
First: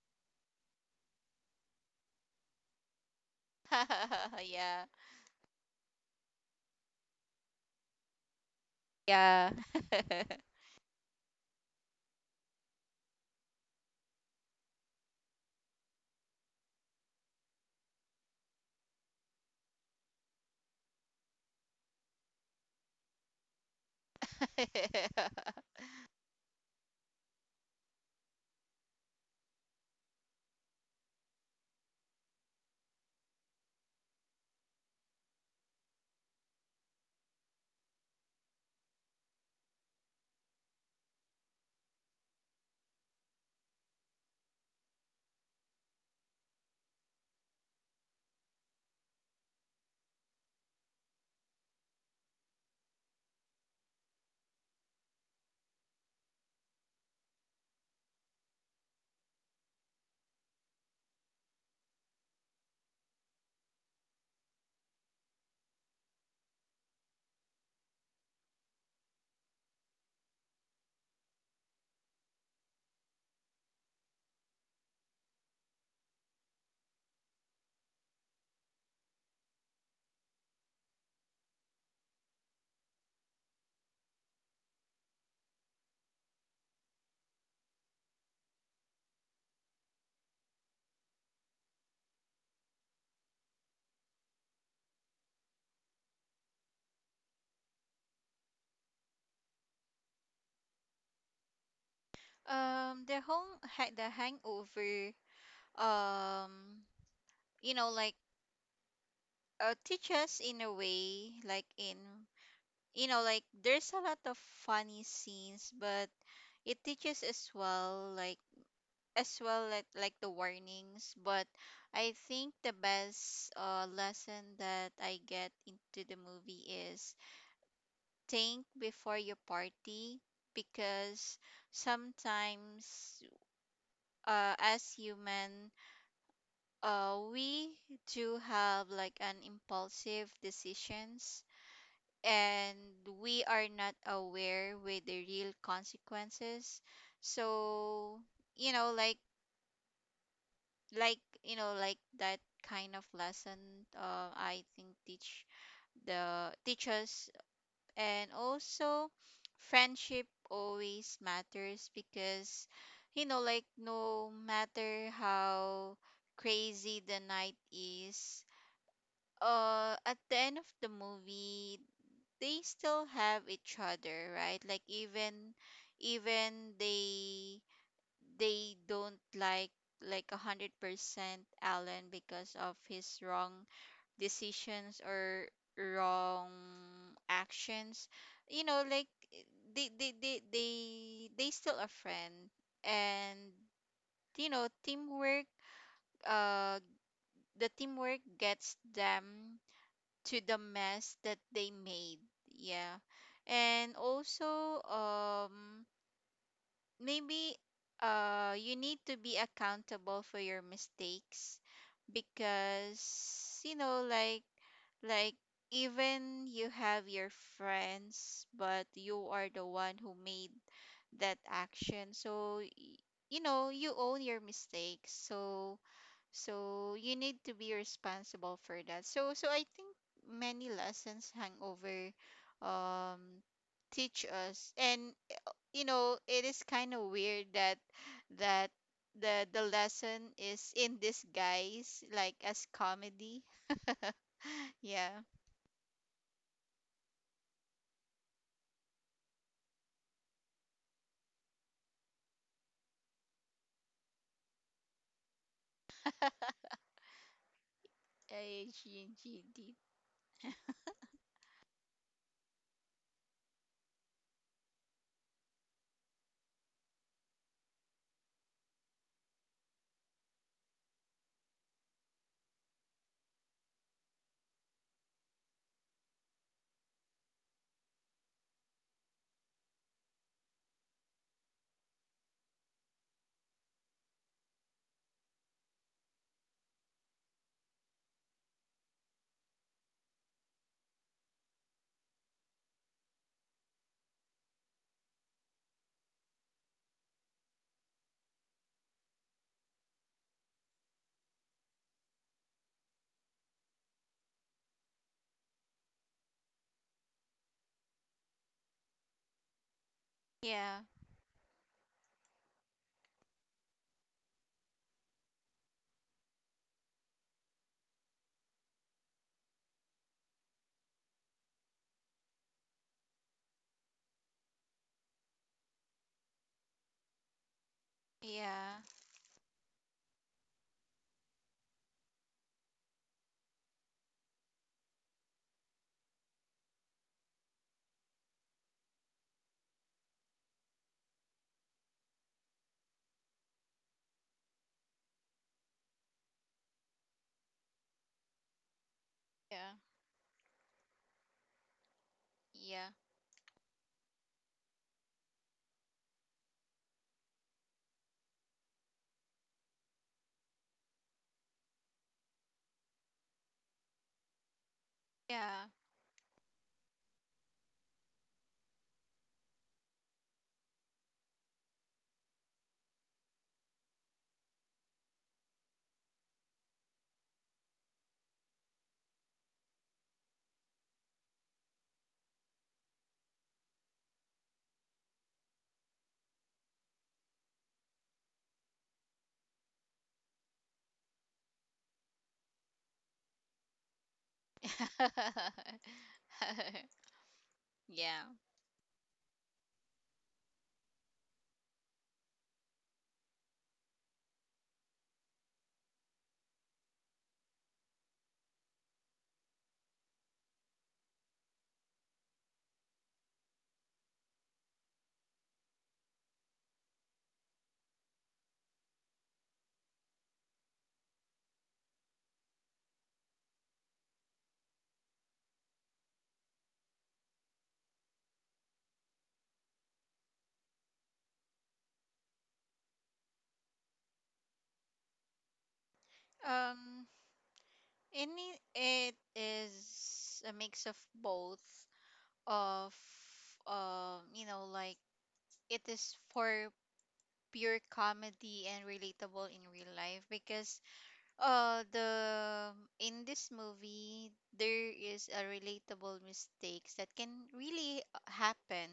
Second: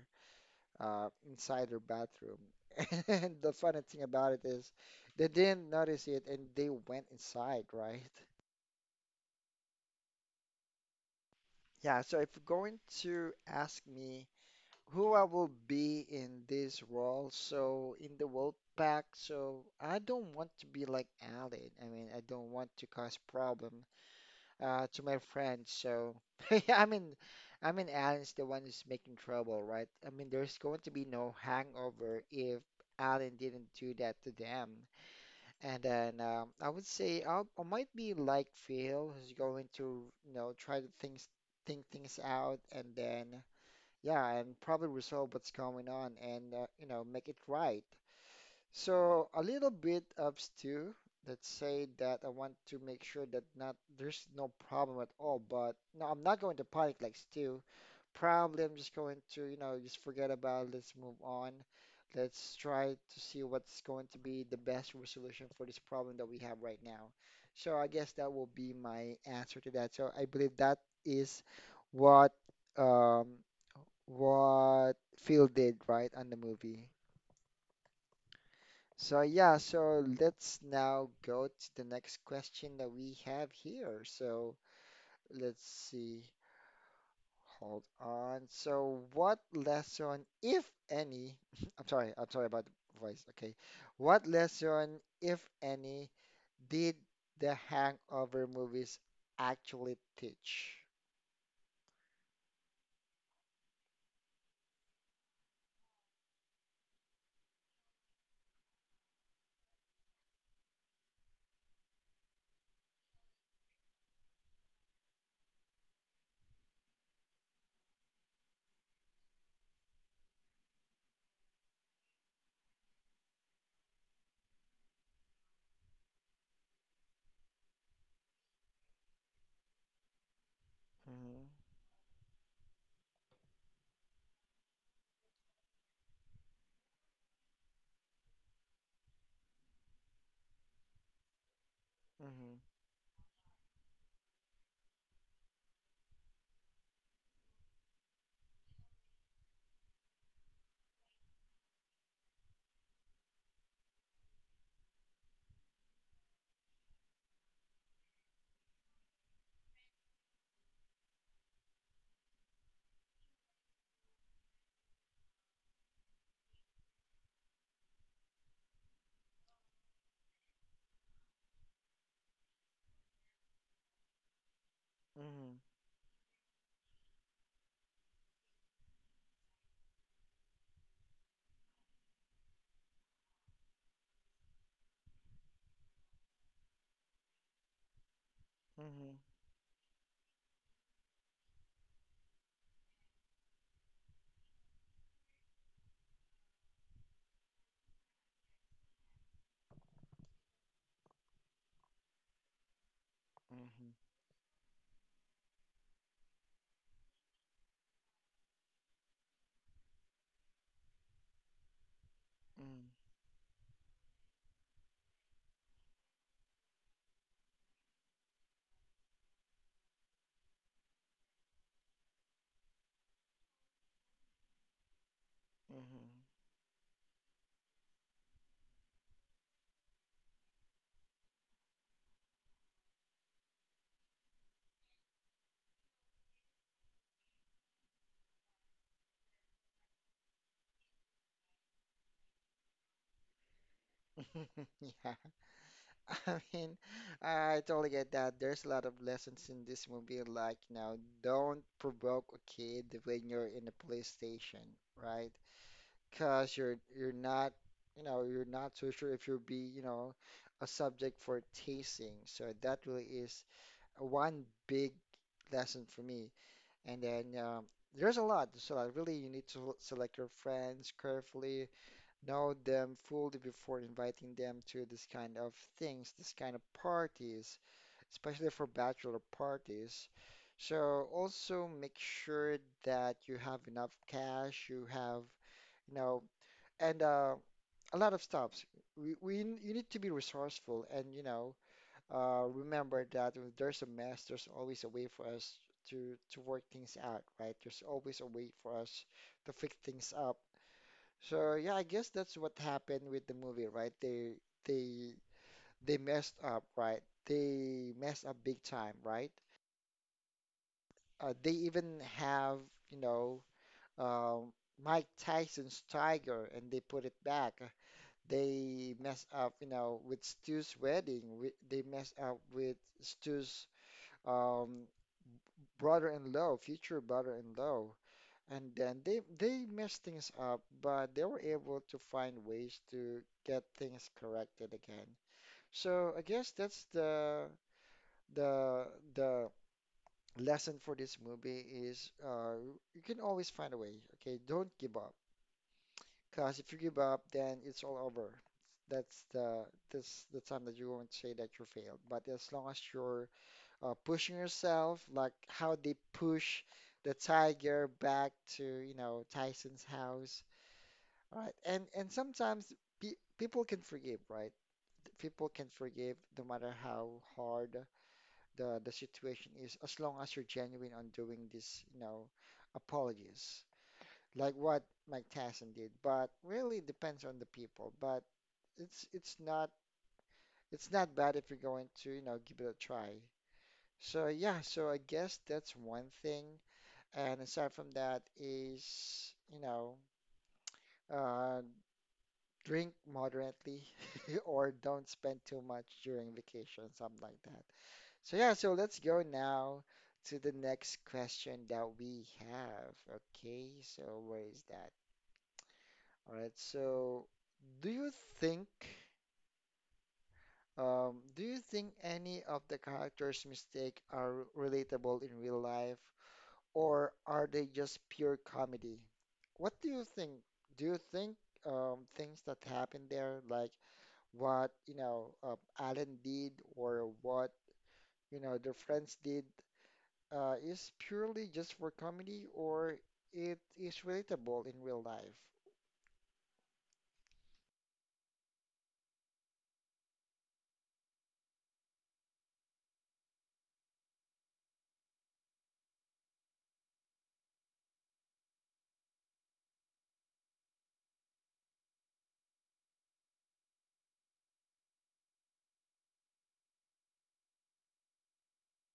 S1: inside their bathroom. And the funny thing about it is
S2: Yeah.
S1: they didn't notice it and they went inside, right?
S2: Yeah.
S1: Yeah, so if you're going to ask me who I will be in this role, so in the world Pack, so I don't want to be like Alan. I mean, I don't want to cause problem to my friends. So yeah, I mean, Alan's the one who's making trouble, right? I mean, there's going to be no hangover if Alan didn't do that to them. And then I would say I might be like Phil, who's going to, try to things, think things out, and then yeah, and probably resolve what's going on, and make it right. So a little bit of stew. Let's say that I want to make sure that not there's no problem at all. But no, I'm not going to panic like stew. Probably I'm just going to, just forget about it. Let's move on. Let's try to see what's going to be the best resolution for this problem that we have right now. So I guess that will be my answer to that. So I believe that is what um what Phil did right on the movie. So yeah, so let's now go to the next question that we have here. So let's see. Hold on. So what lesson, if any, I'm sorry about the voice. Okay. What lesson, if any, did the Hangover movies actually teach?
S2: The hangover um like teach us in a way, like, in like there's a lot of funny scenes, but it teaches as well, like, like the warnings. But I think the best lesson that I get into the movie is think before you party, because
S1: Mhm,
S2: sometimes as human, we do have like an impulsive decisions,
S1: mhm,
S2: and we are not aware with the real consequences. So like, like that kind of lesson I think teach the teachers. And also, friendship always matters, because like, no matter how crazy the night is, at the end of the movie they still have each other, right? Like, even
S1: mhm,
S2: even they don't like 100% Alan, because of his wrong decisions or wrong actions. You know, like,
S1: mhm,
S2: they they still a friend. And teamwork, uh the teamwork gets them to the mess that they made. Yeah. And also, maybe you need to be accountable for your mistakes, because like, like even you have your friends, but you are the one who made that action. So you own your mistakes, so
S1: mhm,
S2: so you need to be responsible for that. So so I think many lessons hangover um teach us. And it is kind of weird that that the the lesson is in disguise, like, as comedy.
S1: mhm,
S2: Yeah.
S1: mhm. I mean, I totally get that. There's a lot of lessons in this movie, like, don't provoke a kid when you're in a police station, right? Because you're you're not, you know, you're
S2: I,
S1: not so sure if
S2: she
S1: you'll be,
S2: did.
S1: a subject for tasing. So that really is one big lesson for me. And then there's a lot, there's a lot. Really, you need to select your friends carefully know them fully before inviting them to this kind of things, this kind of parties, especially for bachelor parties. So also make sure that you have enough cash, you have, you know, and a lot of stops. We you need to be resourceful and remember that if there's a mess, there's always a way for us to work things out, right? There's always a way for us to fix things up. So yeah, I guess that's what happened with the movie, right? They they messed up, right? They messed up big time, right?
S2: Yeah,
S1: They even have, you know, um, Mike Tyson's tiger, and they put it back. They mess up, with Stu's wedding. They mess up with Stu's um, brother-in-law, future brother-in-law. And
S2: yeah,
S1: then they messed things up, but they were able to find ways to get things corrected again. So I guess that's the the lesson for this movie is you can always find a way. Okay, don't give up. Because if you give up, then it's all over. That's the
S2: yeah,
S1: that's the time that you won't say that you failed. But as long as
S2: yeah,
S1: you're pushing yourself, like how they push the tiger back to, you know, Tyson's house. Right. And sometimes pe people can forgive, right? People can
S2: yeah.
S1: forgive no matter how hard the situation is, as long as you're genuine on doing this, you know, apologies, like what Mike Tyson did. But really depends on the people. But it's it's not it's not bad if you're going to, you know, give it a try. So yeah, so I guess that's one thing. And aside from that is, you know, uh, drink moderately or don't spend too much during vacation, something like that.
S2: Yeah.
S1: So yeah, so let's go now to the next question that we have. Okay, so where is that? All right, so do you think do you think any of the characters' mistake are relatable in real life, or are they just pure comedy? What do you think? Do you think things that happen there, like what Alan did or what their friends did is purely just for comedy or it is relatable in real life.
S2: um any, it is a mix of both, of like, it is for pure comedy and relatable in real life, because the, in this movie, there is a relatable mistakes that can really happen.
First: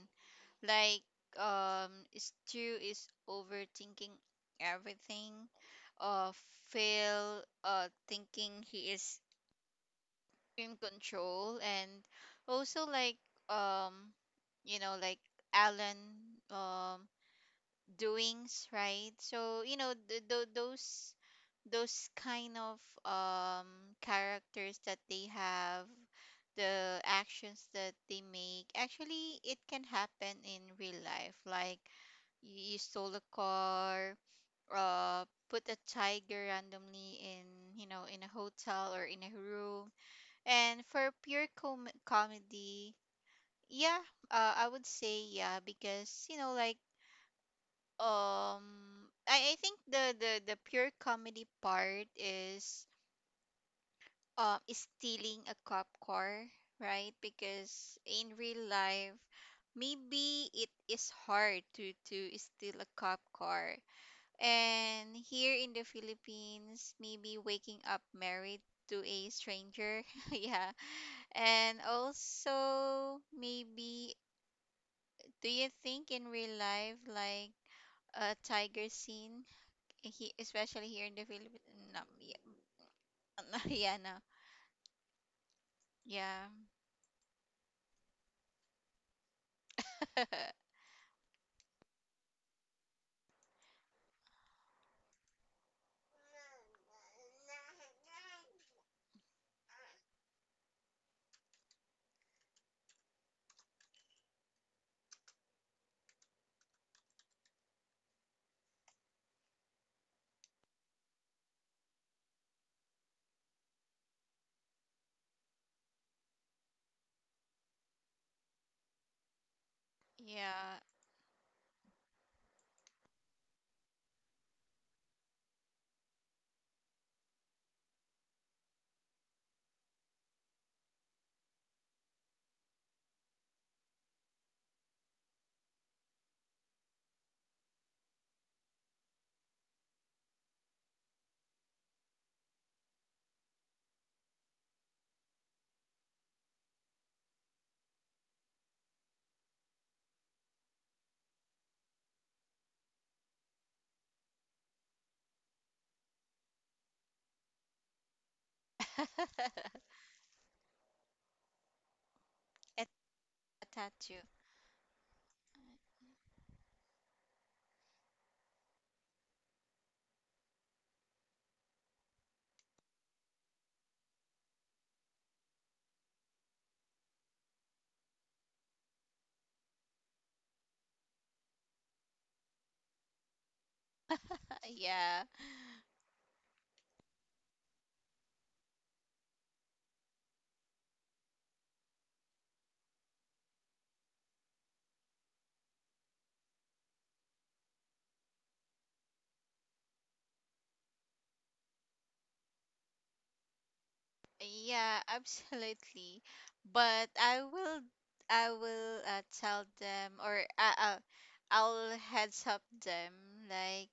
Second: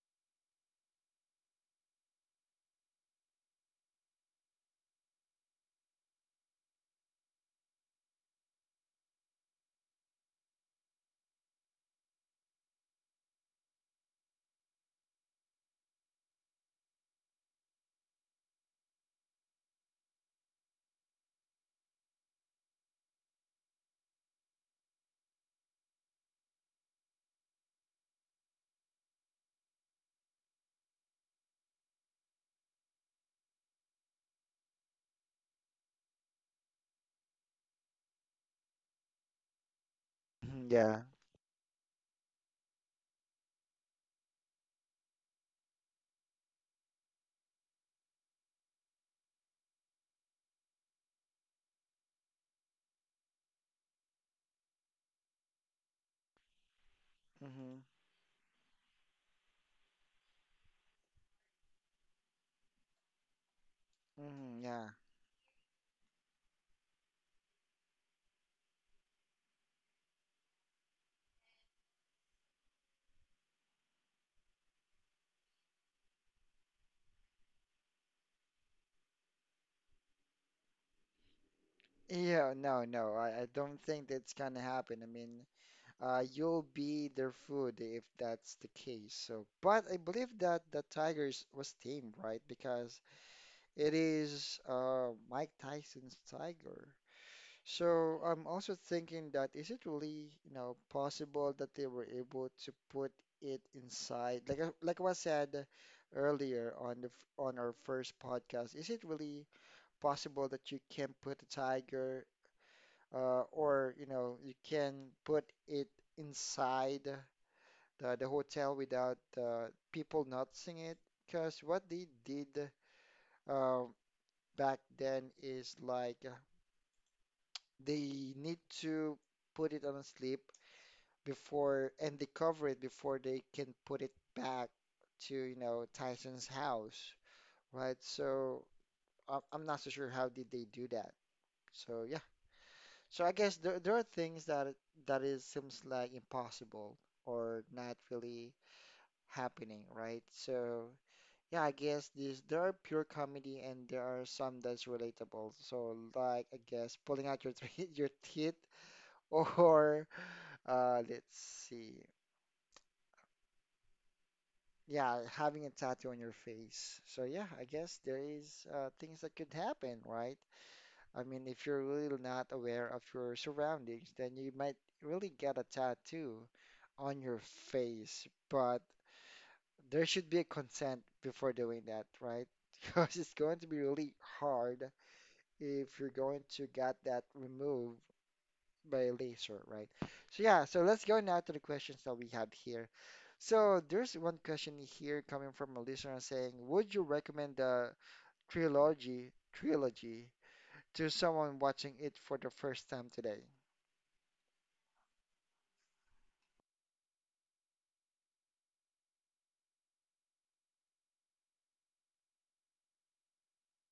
S2: Like, um Stu is overthinking everything. uh Phil thinking he is in control. And also, like, um like, Alan, um doings, right? So, those those kind of um characters that they have, the actions that they make, actually it can happen in real life. Like, you stole a car, uh put a tiger randomly in, in a hotel or in a room.
S1: Mhm,
S2: And
S1: yeah.
S2: for pure comedy, yeah. I would say yeah, because like, um I think the pure comedy part is, is stealing a cop car, right?
S1: Hmm,
S2: Because in real life, maybe it is hard to steal a cop car.
S1: hmm, yeah.
S2: And here in the Philippines, maybe waking up married to a stranger. Yeah. And also maybe, do you think in real life, like, a tiger scene, he, especially here in the Philippines? No.
S1: Yeah, no, no, I
S2: Yeah.
S1: don't
S2: Yeah,
S1: think
S2: no.
S1: that's gonna happen. I mean,
S2: Yeah.
S1: you'll be their food if that's the case. So, but I believe that the Tigers was tamed, right? Because it is Mike Tyson's tiger. So I'm also thinking that is it really, you know, possible that they were able to put it inside, like like was said earlier on on our first podcast, is it really possible that you can put a tiger, or you know, you can put it inside the hotel without people noticing
S2: Yeah.
S1: it? Because what they did uh, back then is like they need to put it on a slip before and they cover it before they can put it back to, you know, Tyson's house, right? So I'm not so sure how did they do that. So yeah, so I guess there are things that is seems like impossible or not really happening, right? So yeah, I guess this there are pure comedy and there are some that's relatable. So like I guess pulling out your teeth, your teeth or let's see.
S2: It, tattoo.
S1: Yeah, having a tattoo on your face. So yeah, I guess there is things that could happen, right? I mean, if you're really not aware of your surroundings, then you might really get a tattoo on your face. But there should be a consent before doing that, right? Because it's going to be really hard
S2: Yeah.
S1: if you're going to get that removed by laser, right? So yeah, so let's go now to the questions that we have here. So there's one question here coming from a listener saying, would you recommend the trilogy to someone watching it for the first time today?
S2: Yeah, absolutely. But I will, I will tell them, or I'll heads up them like,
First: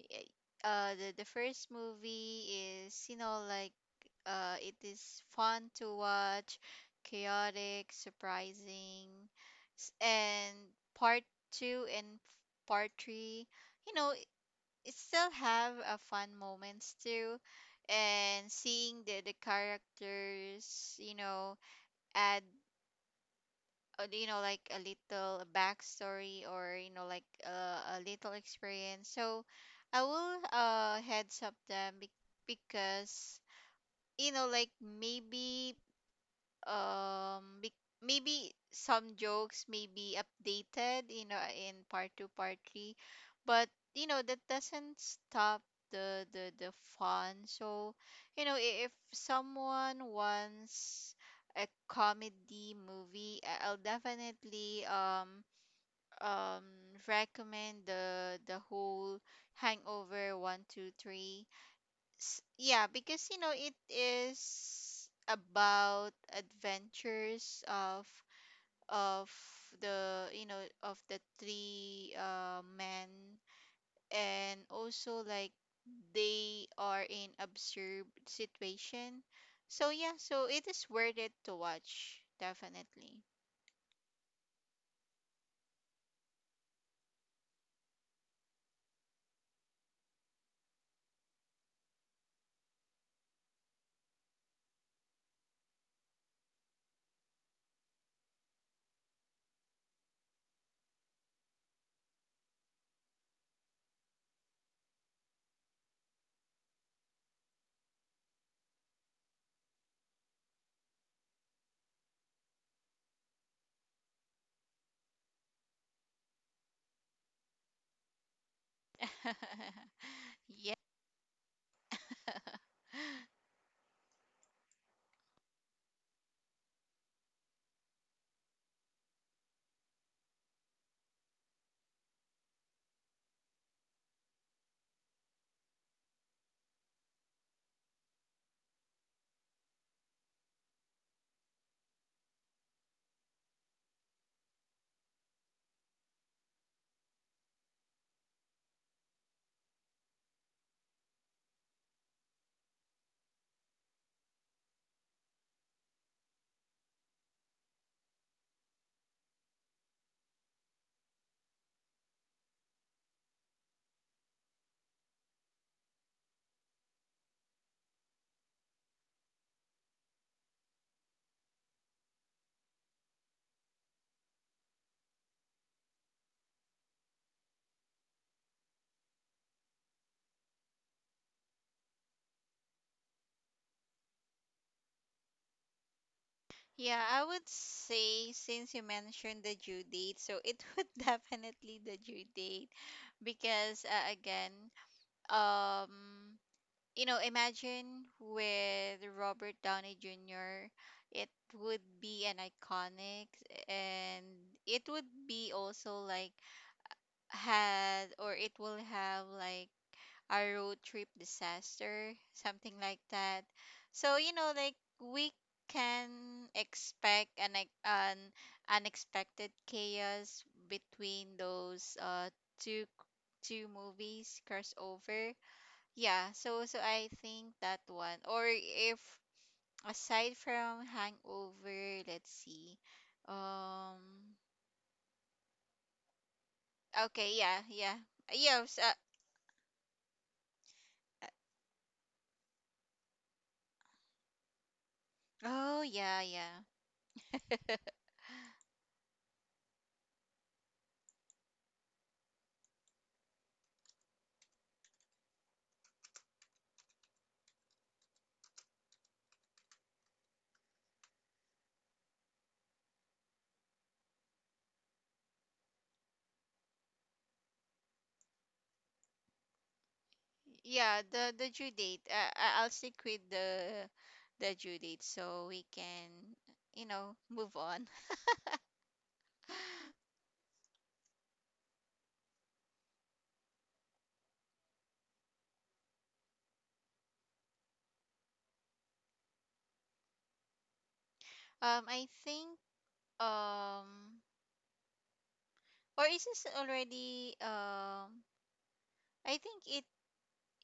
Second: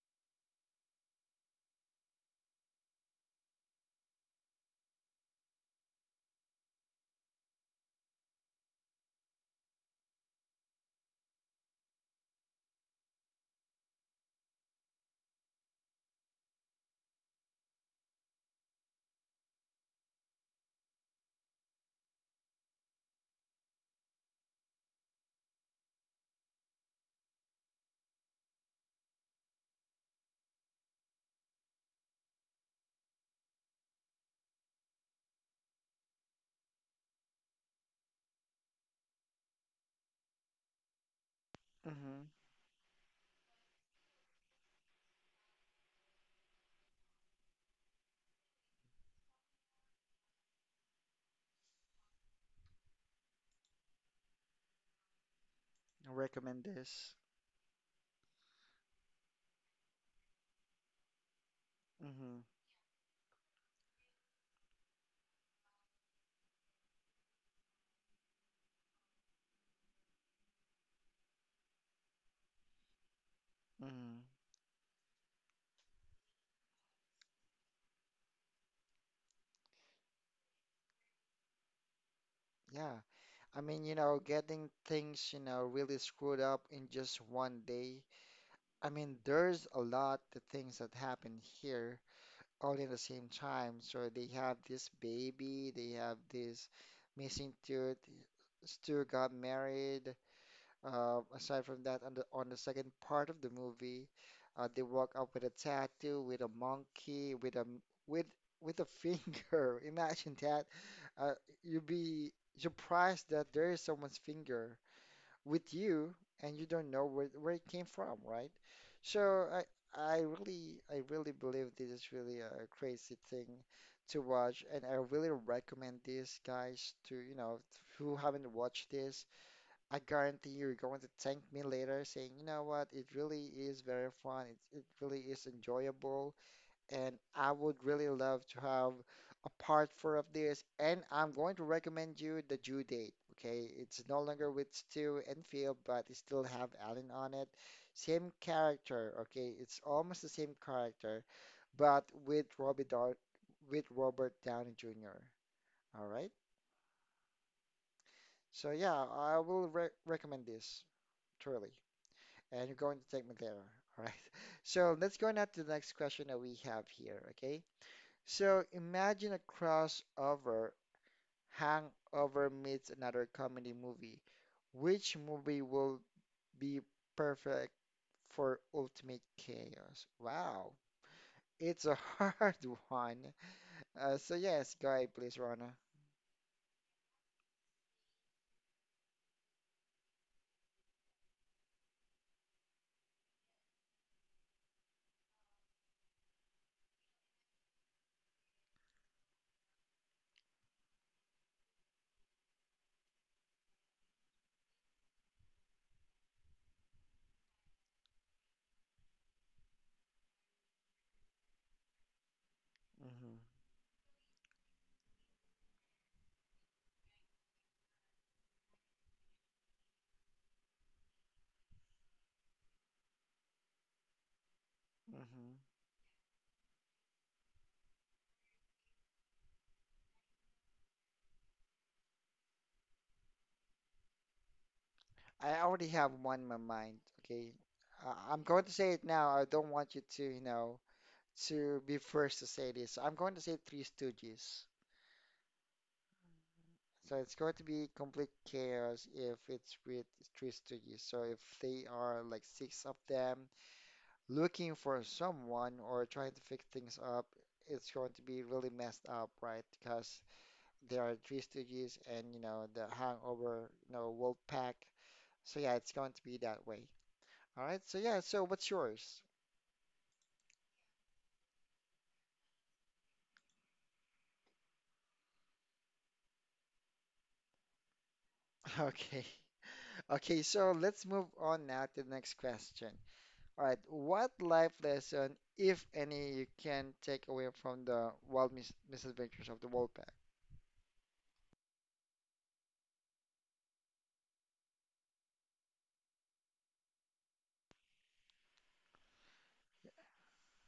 S2: y- the first movie is, like, it is fun to watch, chaotic, surprising, and part 2 and part 3, you know, still have a fun moments too. And seeing the characters, you know, add like a little backstory, or like a little experience. So I will heads up them because like, maybe maybe some jokes may be updated, you know, in part
S1: Mm-hmm.
S2: two part three. But you know that doesn't stop the the fun. So you know, if someone wants a comedy movie, I'll definitely um
S1: Recommend this.
S2: recommend the whole hangover 1, 2, 3.
S1: Mm-hmm.
S2: Yeah, because you know it is about adventures of the, you know, of the three men.
S1: Mm-hmm.
S2: And also, like, they are in absurd situation. So yeah, so it is worth it to watch,
S1: Yeah.
S2: definitely.
S1: I mean, getting things, really screwed up in just one day. I mean, there's a lot of things that happen here all in the same time. So they have this baby, they have this missing tooth. Stu got married. Aside from that, on the second part of the movie, they walk up with a tattoo, with a monkey, with with a finger. Imagine that. Uh, you'd be surprised that there is someone's finger with you and you don't know where it came from, right? So I I
S2: Yeah.
S1: really I really believe this is really a crazy thing to watch, and I really recommend this, guys, to who haven't watched this. I guarantee you're going to thank me later, saying, you know what, it really is very fun. It really is enjoyable and I would really love to have a part four of this. And I'm going to recommend you the due date. Okay, it's no longer with Stu and Phil, but it still have Alan on it. Same character. Okay, it's almost the same character, but with Robbie Dar with Robert Downey Jr. All right. So yeah, I will re recommend this truly, and you're going to take me there. All right. So let's go now to the next question that we have here. Okay. So imagine a crossover, Hangover meets another comedy movie. Which movie will be perfect for ultimate chaos? Wow, it's a hard one. So yes, go ahead, please, Rona.
S2: Yeah, I would say, since you mentioned the due date, so it would definitely the due date. Because again, um you know, imagine with Robert Downey Jr, it would be an iconic. And it would be also like had, or it will have like a road trip disaster, something like
S1: Hmm,
S2: that. So, you know, like, we can expect an, an unexpected chaos between those two two movies crossover.
S1: hmm.
S2: Yeah, so so I think that one. Or if aside from Hangover, let's see. Um.
S1: I already have one in my mind.
S2: Okay,
S1: Okay,
S2: yeah, yeah.
S1: I'm
S2: Yeah,
S1: going to
S2: s-
S1: say
S2: Uh.
S1: it now. I don't want you to, you know,
S2: Uh,
S1: to be first to say this. So, I'm going to say Three Stooges.
S2: oh yeah, yeah.
S1: So it's going to be complete chaos if it's with three stooges. So if they are like six of them looking for someone or trying to fix things up, it's going to be really messed up, right? Because there are three stooges and you know the hangover, wolf pack. So yeah, it's going to be that way. All right. So yeah, so what's yours?
S2: Yeah, the due date. I- I'll stick with the due date, so we can, you know, move on.
S1: Okay. Okay, so let's move on now to the next question. All right, what life lesson, if any, you can take away from the wild misadventures of the Wolfpack?
S2: I think um or is this already, I think it,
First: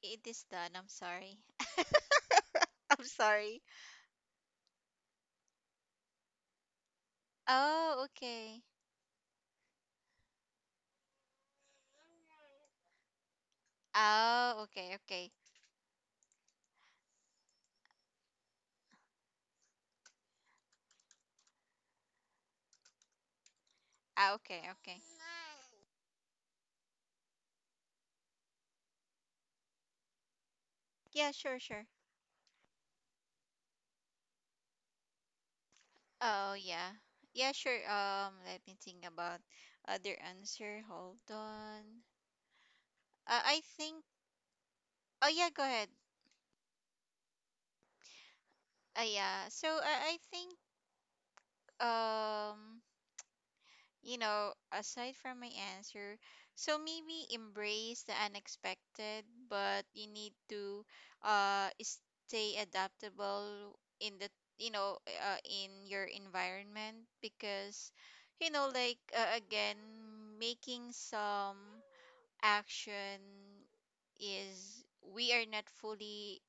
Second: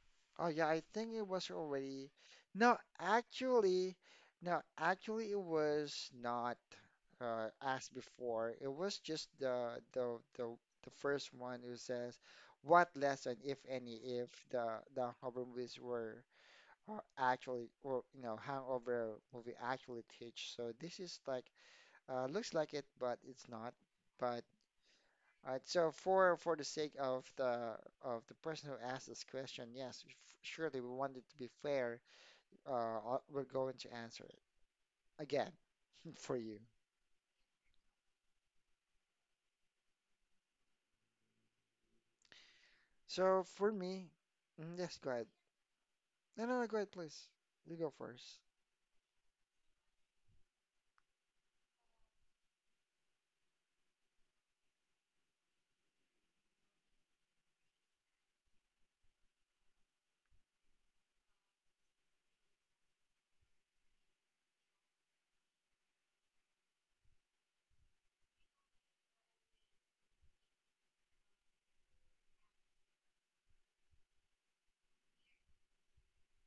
S2: it is
S1: Oh yeah,
S2: done.
S1: I
S2: I'm
S1: think it
S2: sorry.
S1: was already. No,
S2: I'm sorry.
S1: actually, it was not asked
S2: Oh,
S1: before.
S2: okay.
S1: It was just the first one who says, "What lesson, if any, if
S2: Oh,
S1: the
S2: okay,
S1: the
S2: okay.
S1: horror movies were actually or you know hangover movie actually teach?" So this is like looks like it, but it's not.
S2: Ah,
S1: But
S2: okay, okay.
S1: all right, so for the sake of the person who asked this question, yes, surely we want it
S2: Yeah,
S1: to be
S2: sure, sure.
S1: fair. We're going to answer it again for
S2: Oh,
S1: you.
S2: yeah. Yeah, sure. Let me think about other answer. Hold on.
S1: So
S2: I
S1: for
S2: think.
S1: me, yes, go ahead.
S2: Oh yeah, go ahead.
S1: No, no, no, go ahead, please. You go first.
S2: Yeah. So I think um you know, aside from my answer, so maybe embrace the unexpected. But you need to stay adaptable in the, you know, in your environment, because like again, making some action is, we are not fully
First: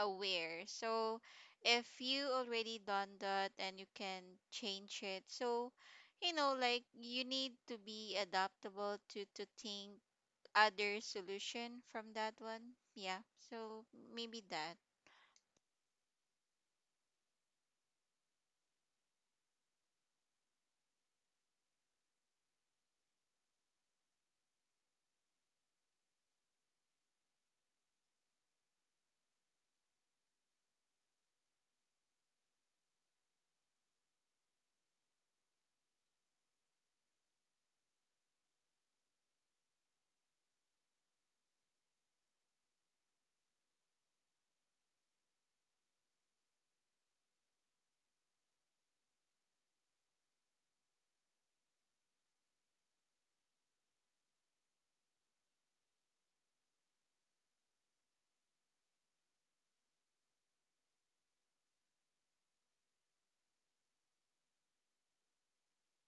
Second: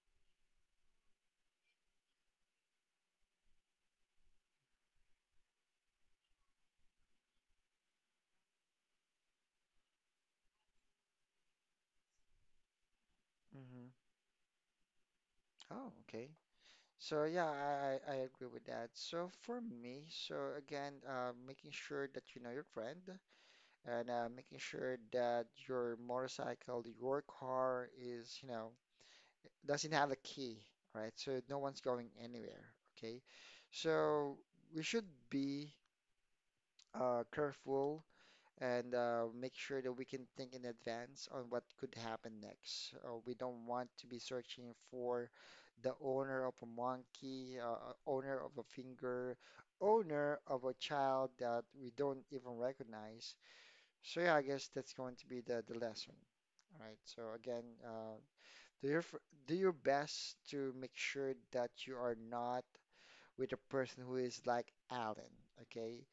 S2: aware. So if you already done that and you can change it, so, you know, like you need to be adaptable to think other solution from that one. Yeah. So
S1: Mm-hmm.
S2: maybe that.
S1: Oh, okay. So yeah, I agree with that. So for me, so again, making sure that you know your friend. And making sure that your motorcycle, your car is, you know, doesn't have a key, right? So no one's going anywhere, okay? So we should be careful and make sure that we can think in advance on what could happen next. We don't want to be searching for the owner of a monkey, owner of a finger, owner of a child that we don't even recognize. So yeah, I guess that's going to be the lesson. All right? So again, do do your best to make sure that you are not with a person who is like Alan, okay?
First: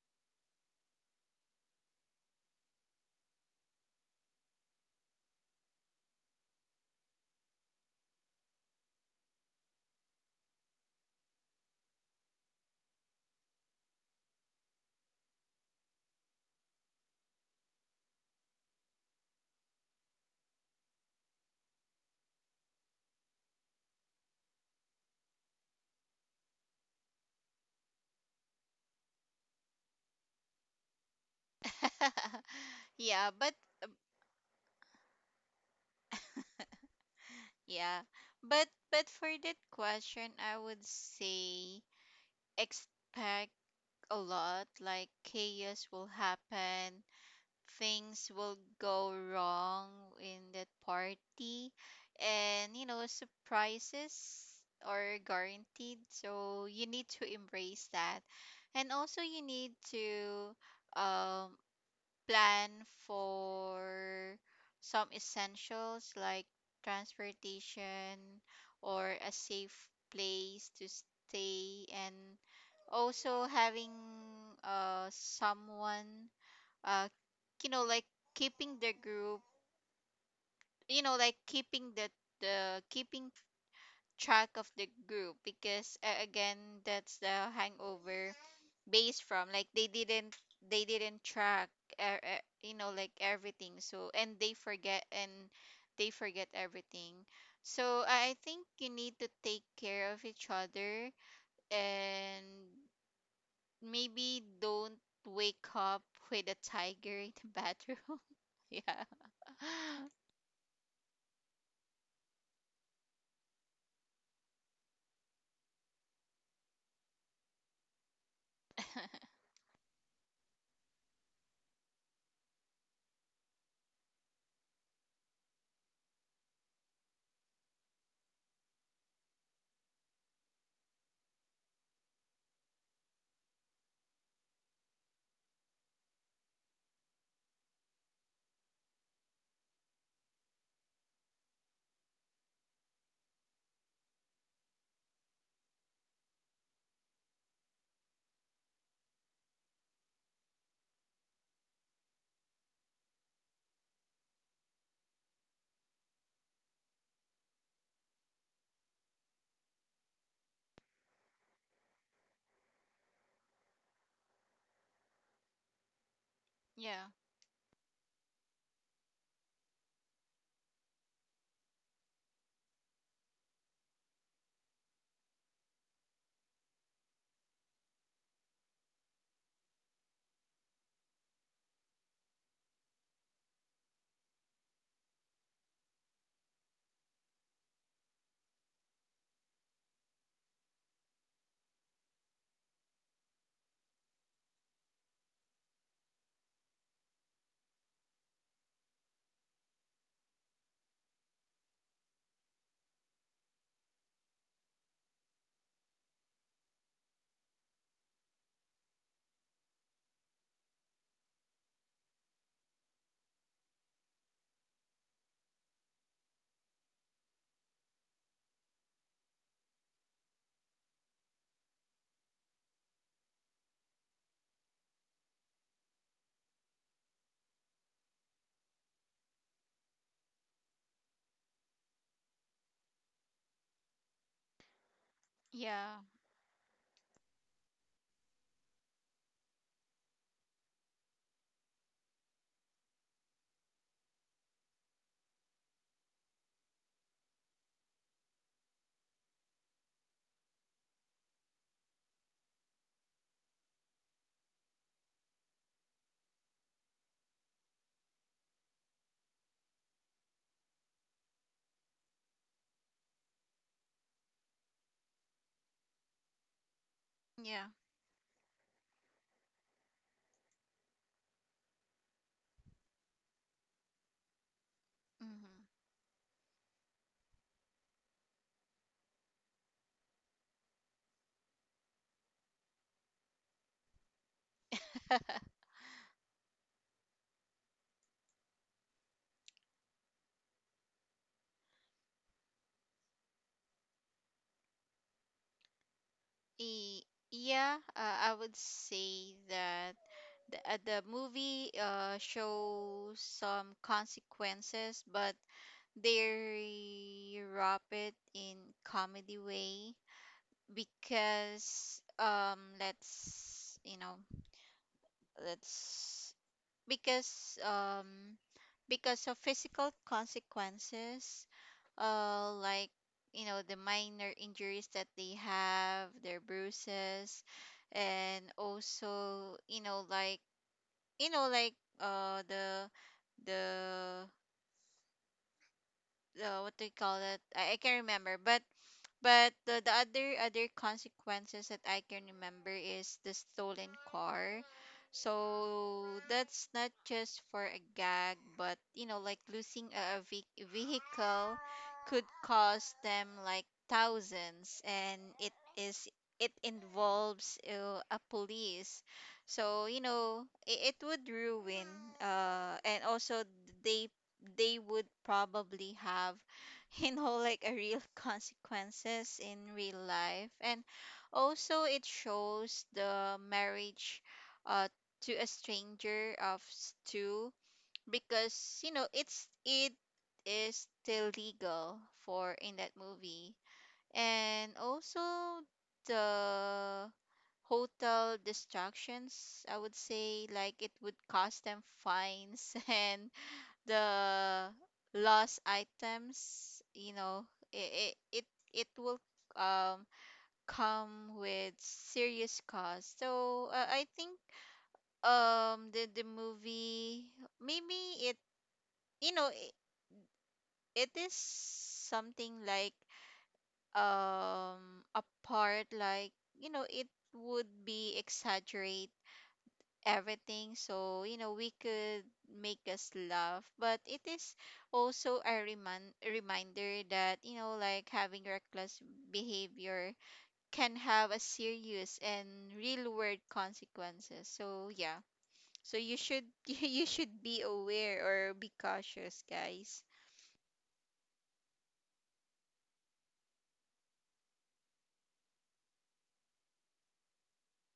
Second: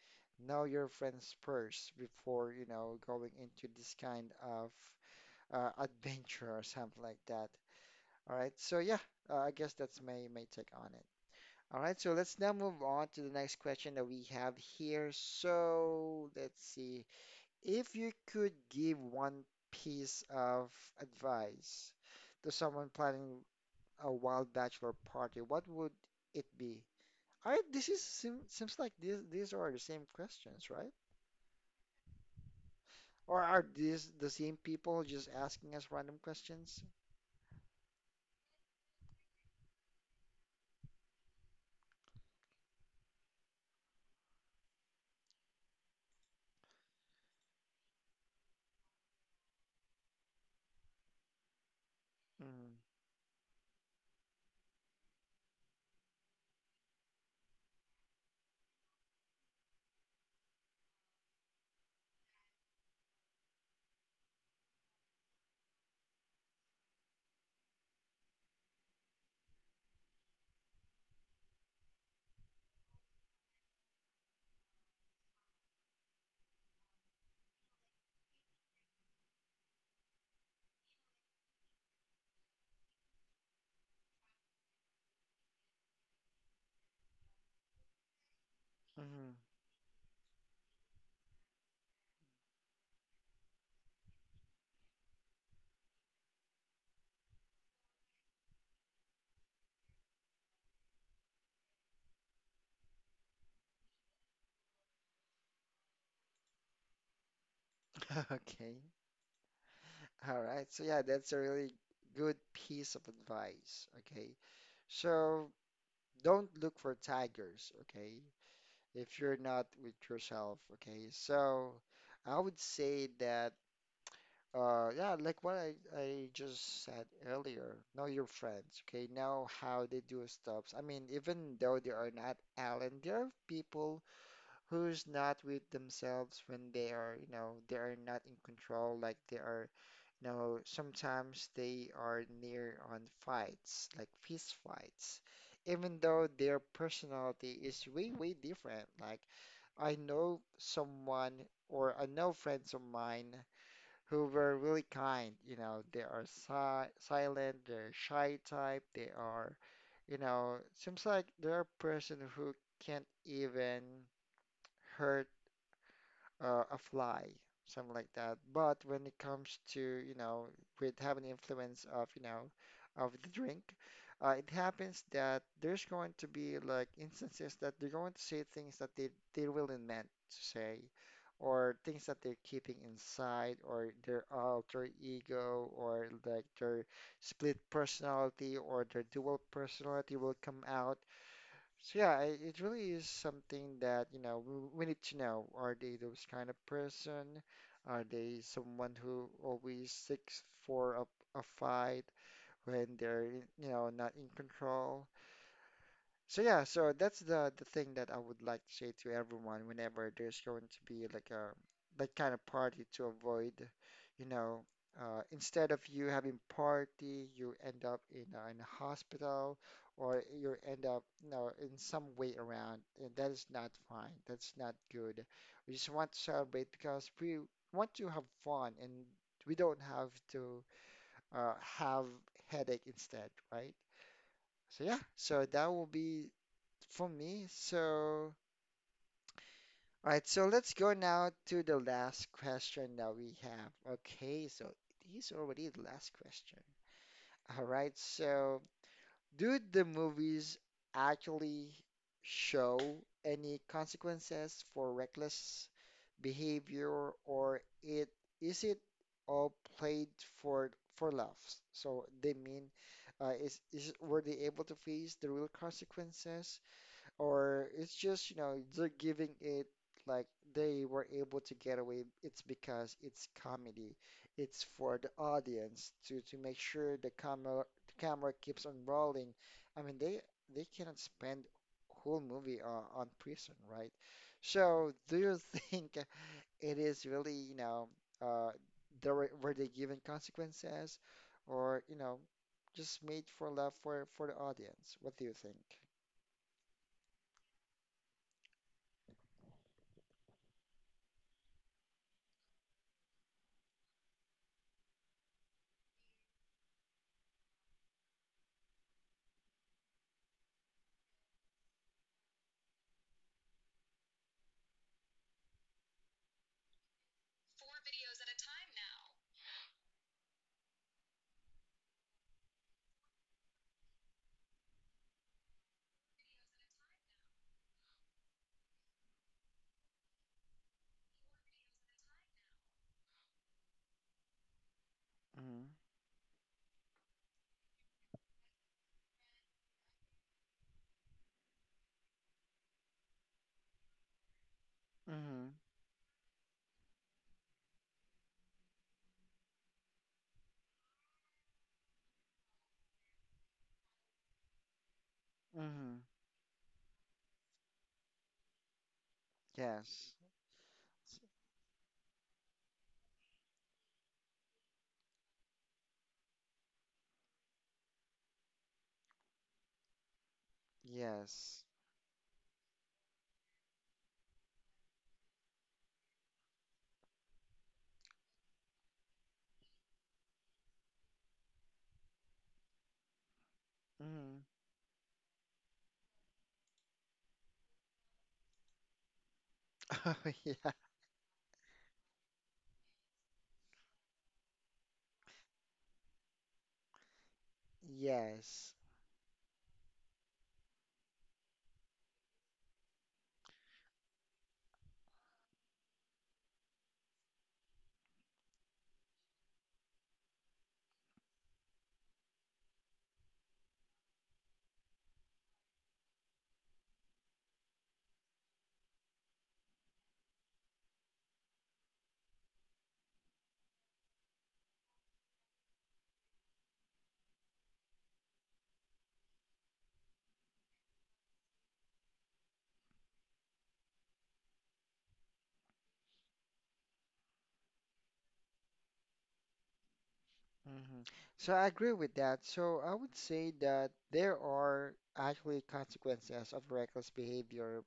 S1: Know your friends first before, you know, going into this kind of adventure or something like that. All right. So yeah, I guess that's my take on it. All right. So let's now move on to the next question that we have here. So let's see if you could give one piece of advice to someone planning a wild bachelor party, what would it be? I this is seems like these are the same questions, right?
S2: Yeah,
S1: Or
S2: but
S1: are
S2: um,
S1: these the same people just asking us random questions?
S2: yeah. But for that question, I would say, expect a lot, like, chaos will happen, things will go wrong in that party. And
S1: Mm,
S2: you know surprises are guaranteed, so you need to embrace that. And also, you need to um, plan for some essentials like transportation or a safe place to stay. And also having someone uh like keeping the group, like keeping the keeping track of the group, because again, that's the hangover, based
S1: mhm.
S2: from like they didn't, they didn't track you know, like everything. So, and they forget, and they forget everything. So I think you need to take care of each other. And maybe don't wake up with a tiger in the bathroom.
S1: Okay.
S2: Yeah.
S1: All right. So yeah, that's a really good piece of advice. Okay. So don't look for tigers. Okay, if you're not with yourself, okay? So I would say that yeah, like what I just said earlier, know your friends, okay? Know how they do stuff. I mean, even though they are not Alan, there are people who's not with themselves when they are not in control, like they are, sometimes they are near on fights, like fist fights. Even though their personality is way, way different, like I know someone or I know friends of mine who were really kind. They are si silent, they're shy type, they are, you know, seems like they're a person who can't even hurt a
S2: Yeah,
S1: fly, something like that. But when it comes to, with having influence of, of the drink, it happens that there's going to be like instances that they're going to say things that they really meant to say, or things that they're keeping inside, or their alter ego, or like their split personality, or their dual personality will come out. So yeah, it really is something that, we need to know. Are they those kind of person? Are they someone who always seeks for a fight when they're not in control? So yeah, so that's the thing that I would like to say to everyone whenever there's going to be like a that kind of party to avoid, you know, instead of you having party, you end up in a hospital or you end up, you know, in some way around, and that is not fine. That's not good. We just want to celebrate because we want to have fun and we don't have to have headache instead, right? So yeah, so that will
S2: yeah,
S1: be for me. So, all right, so let's go now to the last question that we have. Okay, so this is already the last question. All right, so do the movies actually show any consequences for reckless behavior, or it is it all played for for laughs? So they mean, is were they able to face the real consequences?
S2: yeah.
S1: Or it's just, you know, they're giving it like they were able to get away. It's because it's comedy. It's for the
S2: Hmm.
S1: audience to make sure the camera keeps on rolling. I mean, they cannot spend whole movie on prison, right? So, do you think it is really, uh, there were they given consequences, or you know, just made for love for the audience? What do you think?
S2: E- yeah, I would say that the movie shows some consequences. But they wrap it in comedy way, because let's, you know, let's, because
S1: Four videos at
S2: um
S1: a time now.
S2: because of physical consequences, like, you know, the minor injuries that they have, their bruises. And also, you know, like, you know like uh the the
S1: Mm-hmm.
S2: what do you call it, I can't remember. But the other other consequences that I can remember is the stolen car.
S1: Mm-hmm.
S2: So that's not just for a gag, but you know, like losing a vehicle could cost them like thousands, and it is,
S1: Mm-hmm.
S2: it involves a police. So you
S1: Yes.
S2: know, it would ruin. And also, they they would probably have you know, like a real consequences in real life. And
S1: Yes.
S2: also, it shows the marriage uh to a stranger of two, because you know it's it is still legal for in that movie.
S1: Mm-hmm.
S2: And also, the hotel distractions, I would
S1: Oh,
S2: say, like,
S1: yeah.
S2: it would cost them fines. And the lost items, you know, it it it,
S1: Yes.
S2: it will um come with serious cost. So I think the movie, maybe it, you know, it is something like a part, like, you know, it would be exaggerate everything. So you know we could make us laugh, but it is also a reminder that, you know, like having reckless behavior can have a serious and real world consequences. So yeah, so you should you should be aware or be cautious, guys.
S1: Mm-hmm. So I agree with that. So I would say that there are actually consequences of reckless behavior,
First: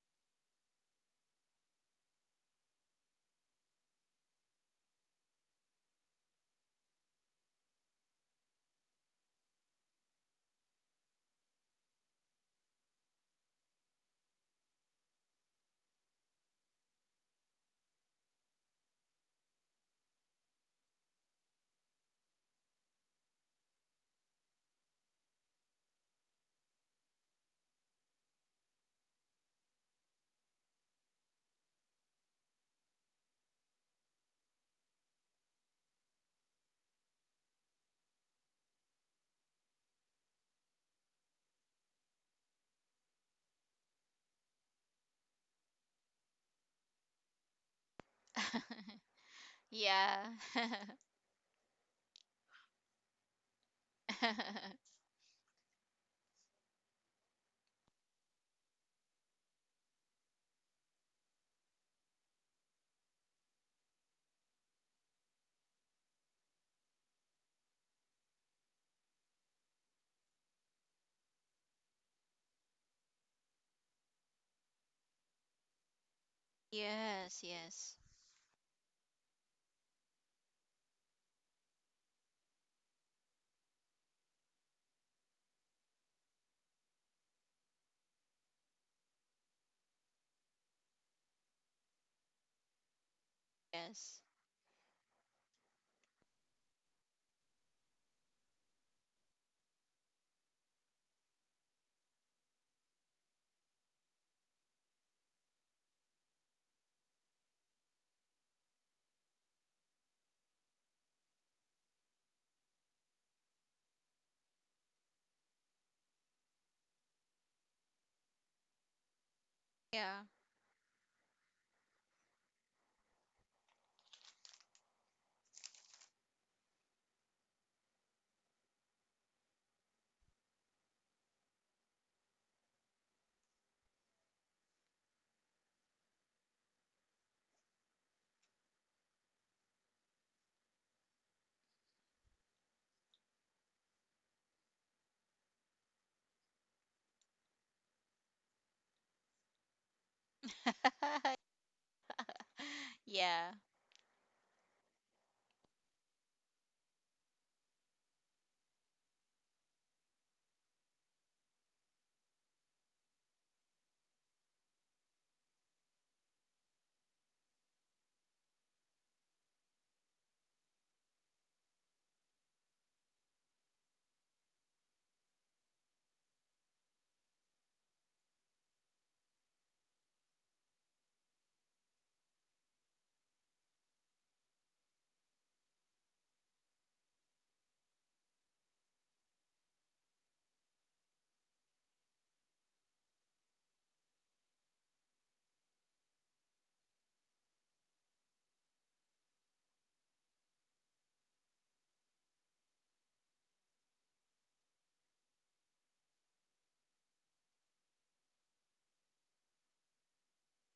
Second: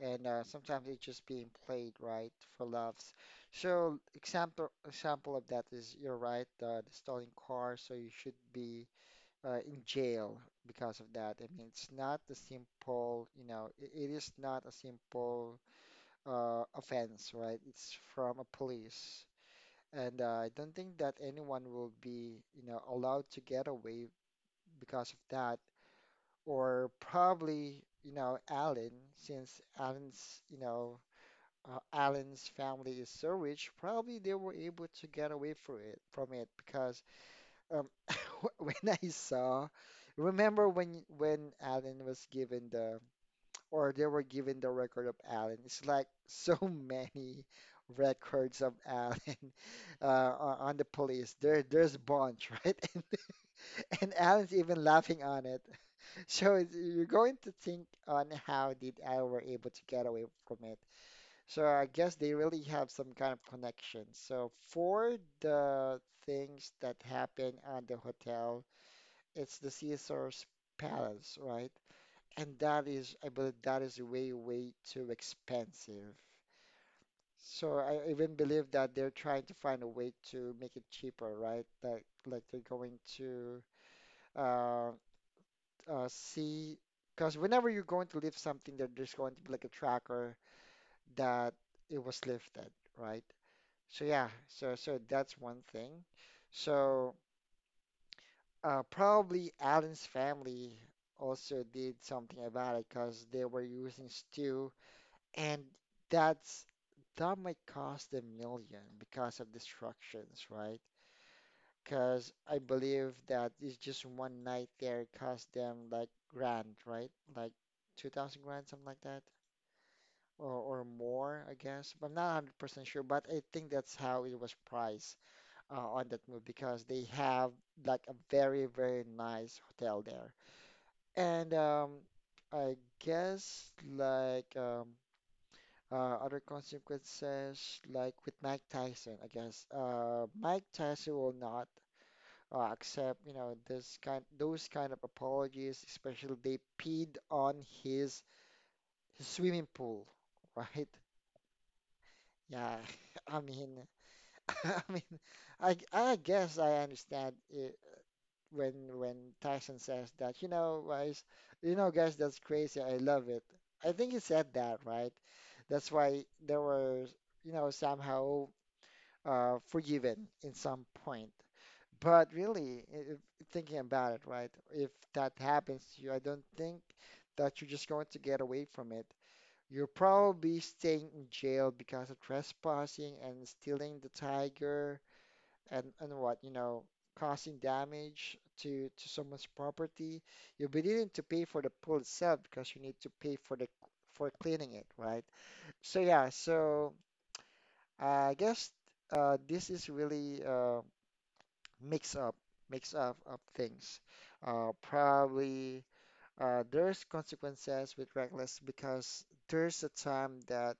S1: and sometimes it's just being played right for laughs. So example of that is you're right, the stolen car. So you should be in jail because of that. I mean, it's not a simple, you know, it is not a simple offense, right? It's from a police. And I don't think that anyone will be, you know, allowed to get away because of that. Or probably, you know, Alan, since Alan's, Alan's family is so rich, probably they were able to get away for it, from it because um, when I saw, remember when Alan was given the, or they were given the record of Alan. It's like so many records of Alan
S2: Yeah.
S1: on the police. There's a bunch, right? And Alan's even laughing on it. So it's, you're going to think on how did Alan were able to get away from it. So I guess they really have some kind of connection. So for the things that happened on the hotel. It's the Caesar's Palace, right? And that is, I believe that is way, way too expensive.
S2: Yes,
S1: So
S2: yes.
S1: I even believe that they're trying to find a way to make it cheaper, right? That like they're going to uh, see, because whenever you're going to lift something, there, there's going to be like a tracker that it was lifted, right? So
S2: Yes.
S1: yeah, so so that's one thing. So. Probably Alan's family also did something about it because they were using stew, and that's that might cost a million because of destructions, right? Because I believe that it's just one night there cost them like grand, right? Like 2,000 grand, something like that,
S2: Yeah.
S1: or more, I guess. But I'm not 100% sure, but I think that's how it was priced on that move because they have like a very, very nice hotel there and I guess like other consequences, like with Mike Tyson, I guess Mike Tyson will not accept, you know, this kind, those kind of apologies, especially they peed on his, his swimming pool, right? Yeah, I
S2: Yeah.
S1: mean, I mean, I guess I understand. Uh, when Tyson says that, you know, guys, that's crazy. I love it. I think he said that, right? That's why they were, you know, somehow forgiven in some point. But really, if, thinking about it, right? If that happens to you, I don't think that you're just going to get away from it. You're probably staying in jail because of trespassing and stealing the tiger and what, you know, causing damage to someone's property, you'll be needing to pay for the pool itself because you need to pay for the for cleaning it, right? So yeah, so I guess this is really mix up mix up of things. Probably there's consequences with reckless because there's a time that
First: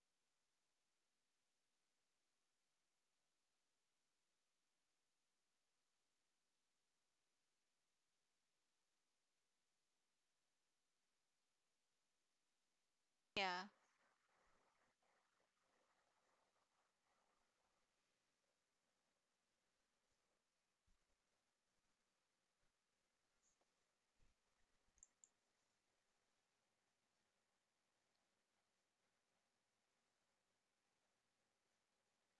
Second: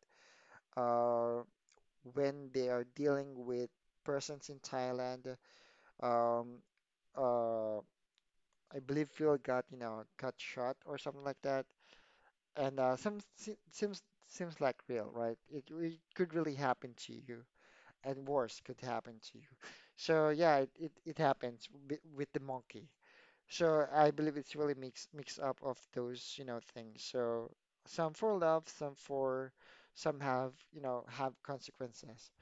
S1: uh, when they are dealing with persons in Thailand, um, uh, I believe Phil got, you know, got shot or something like that. And some se-
S2: Yeah.
S1: seems seems like real, right? It could really happen to you, and worse could happen to you. So yeah, it happens with the monkey. So I believe it's really mix up of those, you know, things. So some for love, some for some have, you know, have consequences.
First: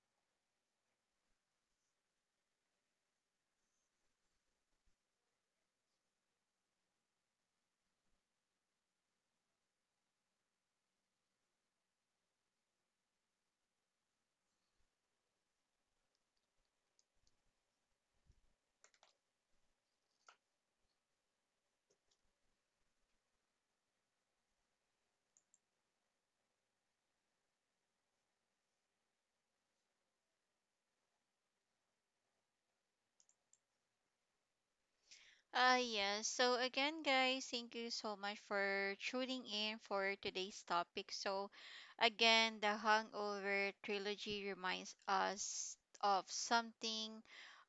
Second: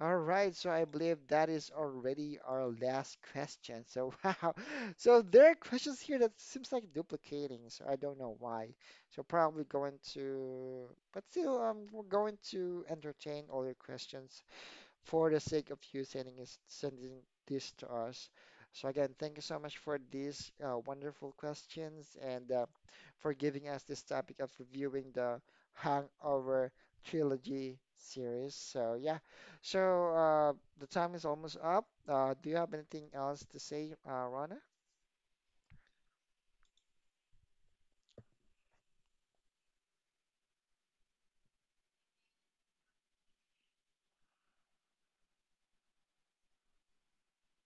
S1: All right, so I believe that is already our last question. So wow, so there are questions here that seems like duplicating, so I don't know why. So probably going to, but still, we're going to entertain all your questions for the sake of you sending this to us. So again, thank you so much for these wonderful questions and for giving us this topic of reviewing the Hangover trilogy series. So yeah, so uh, the time is almost up. Do you have anything else to say, Rana?
S2: Yes. So again, guys, thank you so much for tuning in for today's topic. So again, the Hangover trilogy reminds us of something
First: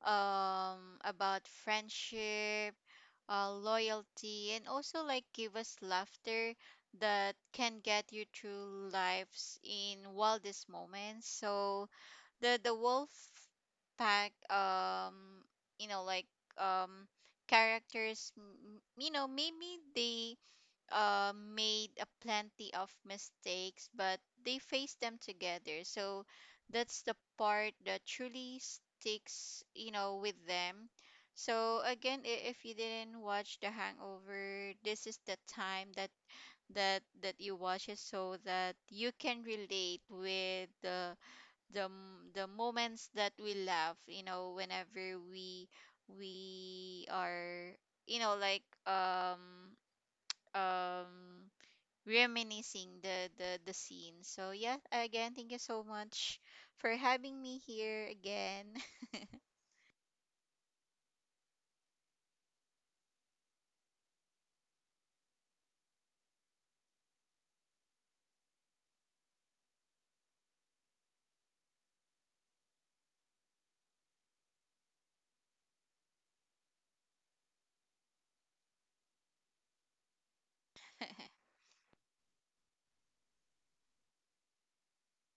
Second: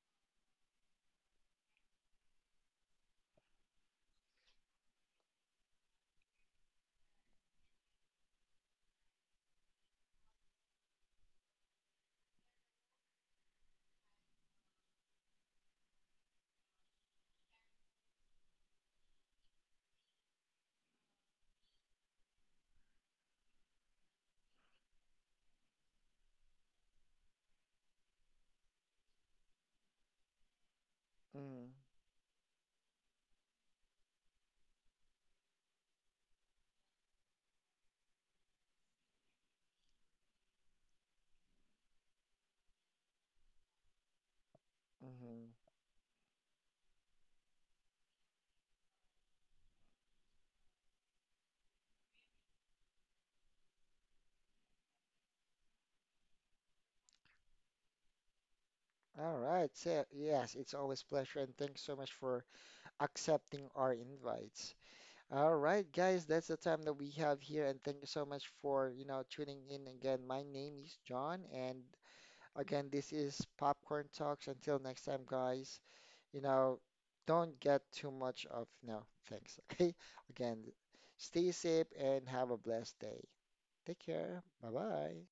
S2: about friendship, loyalty, and also, like, give us laughter that can get you through life's in wildest moments. So the wolf pack, you know, like um characters, you know, maybe they made a plenty of mistakes, but they faced them together. So that's the part that truly sticks, you know, with them.
S1: Mm,
S2: So again, if you didn't watch the hangover, this is the time that that you watch it, so that you can relate with the the moments that we laugh, you know, whenever
S1: mhm.
S2: we are, you know, like, um reminiscing the the scene. So yeah, again, thank you so much for having me here again.
S1: All right. So, yes, it's always a pleasure, and thanks so much for accepting our invites. All right, guys, that's the time that we have here, and thank you so much for, you know, tuning in again. My name is John, and again, this is Popcorn Talks. Until next time, guys, you know, don't get too much of, no, thanks, okay? Again, stay safe and have a blessed day. Take care. Bye-bye.